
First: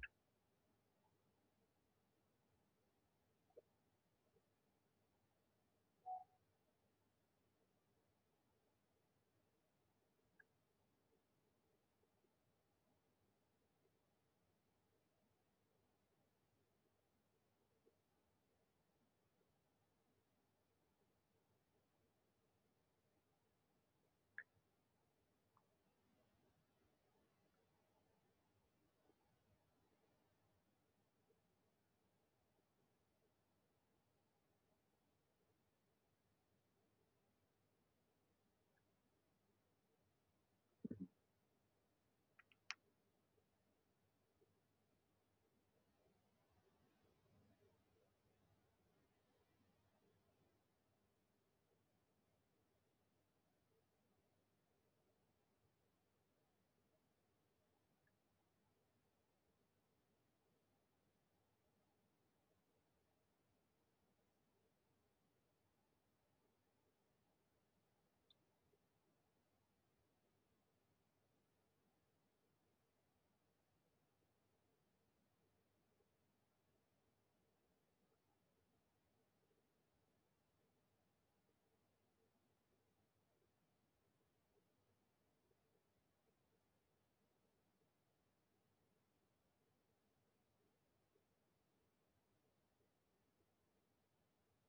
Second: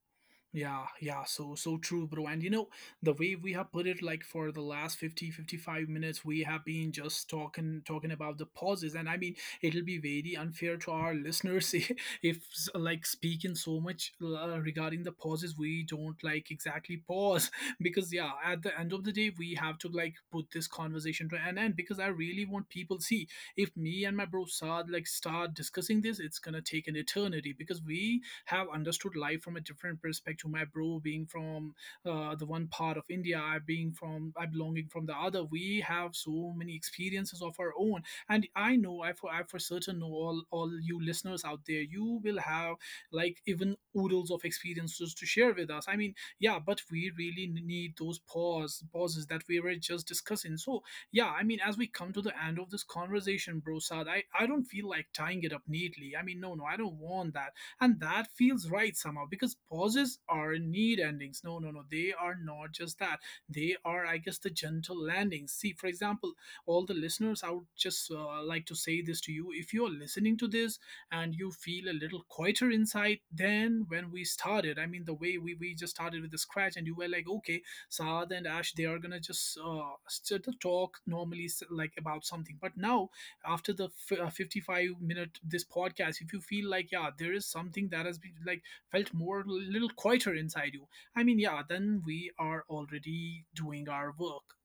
Yeah, yeah, so true, bro. And you know, the way we have put it, like, for the last 50, 55 minutes, we have been just talking about the pauses, and I mean, it'll be very unfair to our listeners if like speaking so much regarding the pauses, we don't like exactly pause because yeah, at the end of the day, we have to like put this conversation to an end because I really want people see — if me and my bro Saad like start discussing this, it's going to take an eternity, because we have understood life from a different perspective. My bro being from the one part of India, I being from, I belonging from the other. We have so many experiences of our own, and I know, I for certain know all you listeners out there, you will have like even oodles of experiences to share with us. I mean, yeah, but we really need those pauses that we were just discussing. So yeah, I mean, as we come to the end of this conversation, bro, Sad, I don't feel like tying it up neatly. I mean, no, no, I don't want that, and that feels right somehow, because pauses are need endings. No, no, no, they are not just that. They are, I guess, the gentle landings. See, for example, all the listeners, I would just like to say this to you. If you're listening to this and you feel a little quieter inside than when we started, I mean, the way we just started with the scratch, and you were like, okay, Saad and Ash, they are gonna just talk normally, like about something, but now, after the 55-minute this podcast, if you feel like, yeah, there is something that has been like felt more little quieter inside you, I mean, yeah, then we are already doing our work.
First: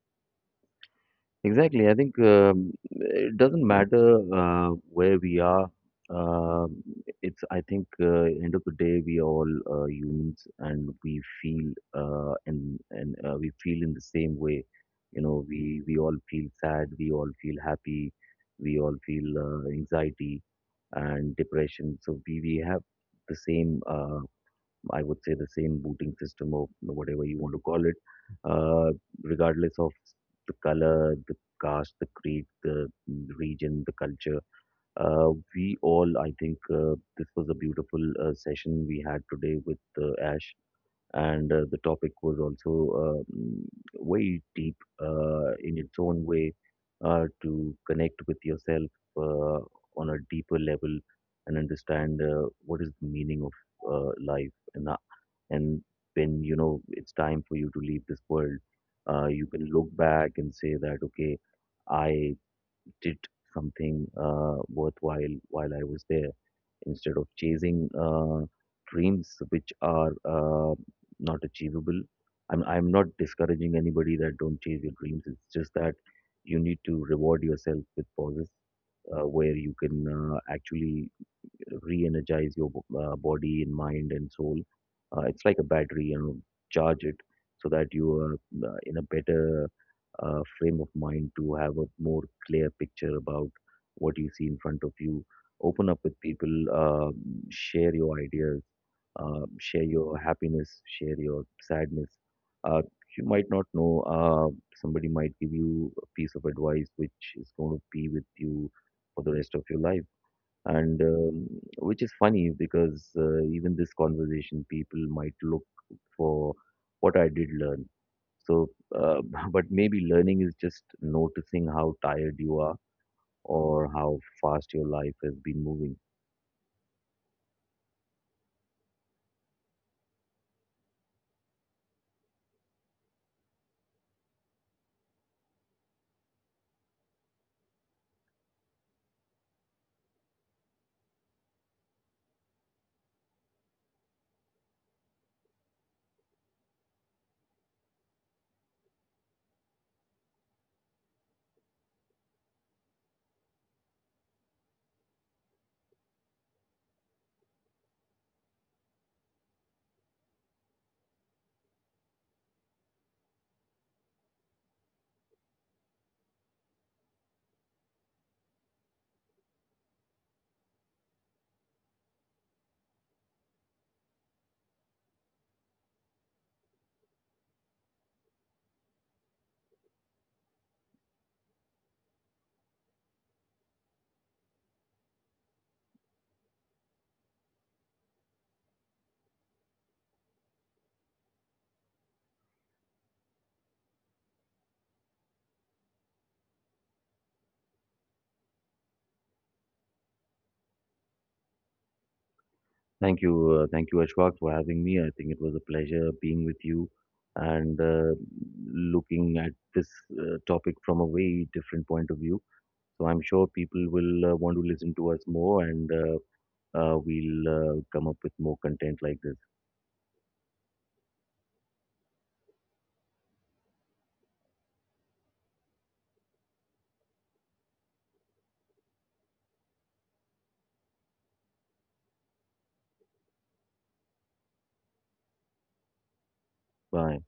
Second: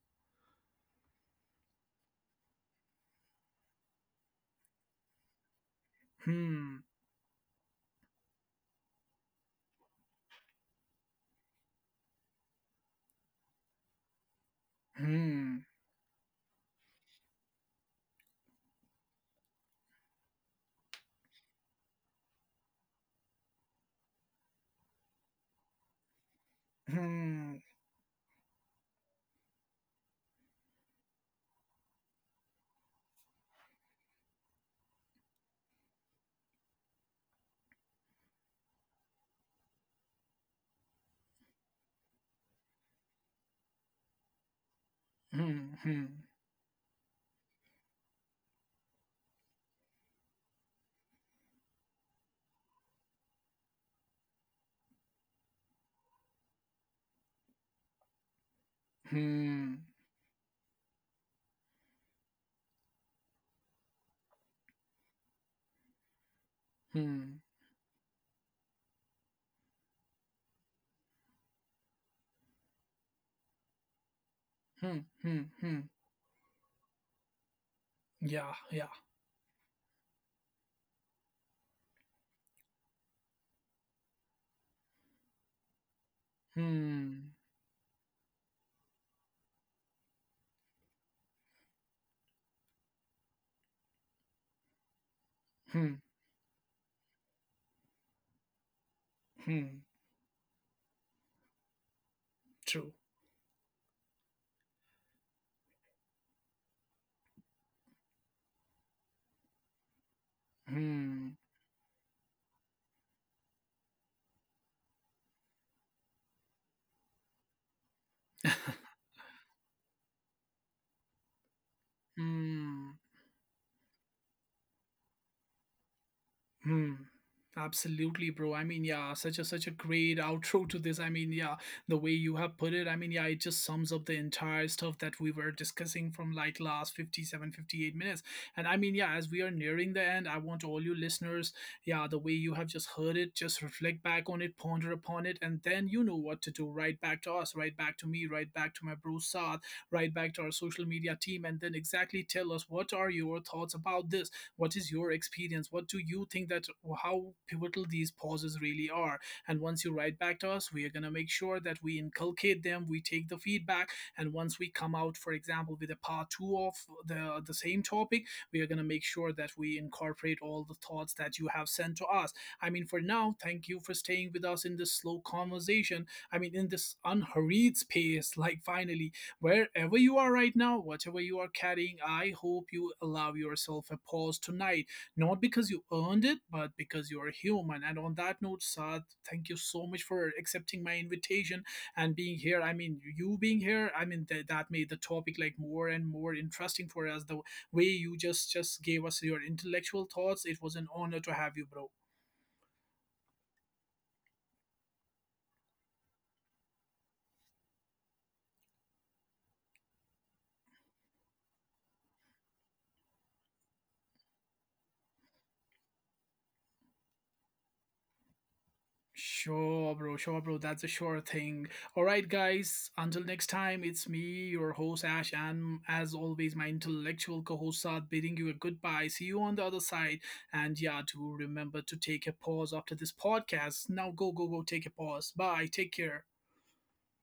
Exactly. I think It doesn't matter where we are. Hmm, Um it's, I think, end of the day, we are all humans, feel uh, and and we feel in the same way. You know, hmm, we, all feel sad. We all feel happy. We all feel anxiety and depression. So we, have the same, I would say, the same booting system, or whatever you want hmm, to call it, uh, regardless of the color, the caste, the creed, the region, the culture. We all, I think, this was a beautiful session we had today with Ash. And the topic was also very deep hmm, in its hmm, own way, to connect with yourself uh, on a deeper level, and understand what is the meaning of life and ho- and when you know it's time for you to leave this world, you can hmm, look back and say that, okay, I did something worthwhile while I was there, instead of hmm, chasing dreams which are not achievable. I'm not discouraging anybody that don't chase your hmm, dreams. It's hmm, just hmm. that you need to reward yourself with pauses, Yeah, yeah. Where you can actually re-energize your body and mind and soul. It's like a battery. You know, charge it Hmm, so that you are in a better frame of mind to have a more clear picture about what you see in front of you. Open hmm, up with people, share your ideas, share hmm. your happiness, share your sadness. Uh, True. you might not know, somebody might give you a piece of advice which is going to be with you for the rest of your life. and Hmm. um, which is funny, because even this conversation, people might look for what I did learn. so uh, but maybe learning is just noticing how tired you are, Hmm. or how fast your life has been moving. Hmm. Absolutely, bro. I mean, yeah, such a great outro to this. I mean, yeah, the way you have put it, I mean, yeah, it just sums up the entire stuff that we were discussing from like last 57, 58 minutes. And I mean, yeah, as we are nearing the end, I want all you listeners, yeah, the way you have just heard it, just reflect back on it, ponder upon it, and then you know what to do. Right back to us, right back to me, right back to my bro Saad, right back to our social media team, and then exactly tell us what are your thoughts about this, what is your experience, what do you think, that how pivotal these pauses really are. And once you write back to us, we are going to make sure that we inculcate them, we take the feedback, and once we come out, for example, with a part 2 of the same topic, we are going to make sure that we incorporate all the thoughts that you have sent to us. I mean, for now, thank you for staying with us in this slow conversation, I mean, in this unhurried space, like, finally. Wherever you are right now, whatever you are carrying, I hope you allow yourself a pause tonight, not because you earned it, but because you are human. And on that note, Saad, thank you so much for accepting my invitation and being here. I mean, you being here, I mean, that made the topic like more and more interesting for us. The way you just gave us your intellectual thoughts, it was an honor to have you, bro. Thank you. Thank you, Ashwak, for having me. I think it was a pleasure being with you, and looking at this topic from a very different point of view. So I'm sure people will want to listen to us more, and we'll come up with more content like this. Sure, bro. Sure, bro. That's a sure thing. All right, guys. Until next time, it's me, your host Ash, and as always, my intellectual co-host Saad, bidding you a goodbye. See you on the other side. And yeah, do remember to take a pause after this podcast. Now, go, go, go. Take a pause. Bye. Take care. Bye.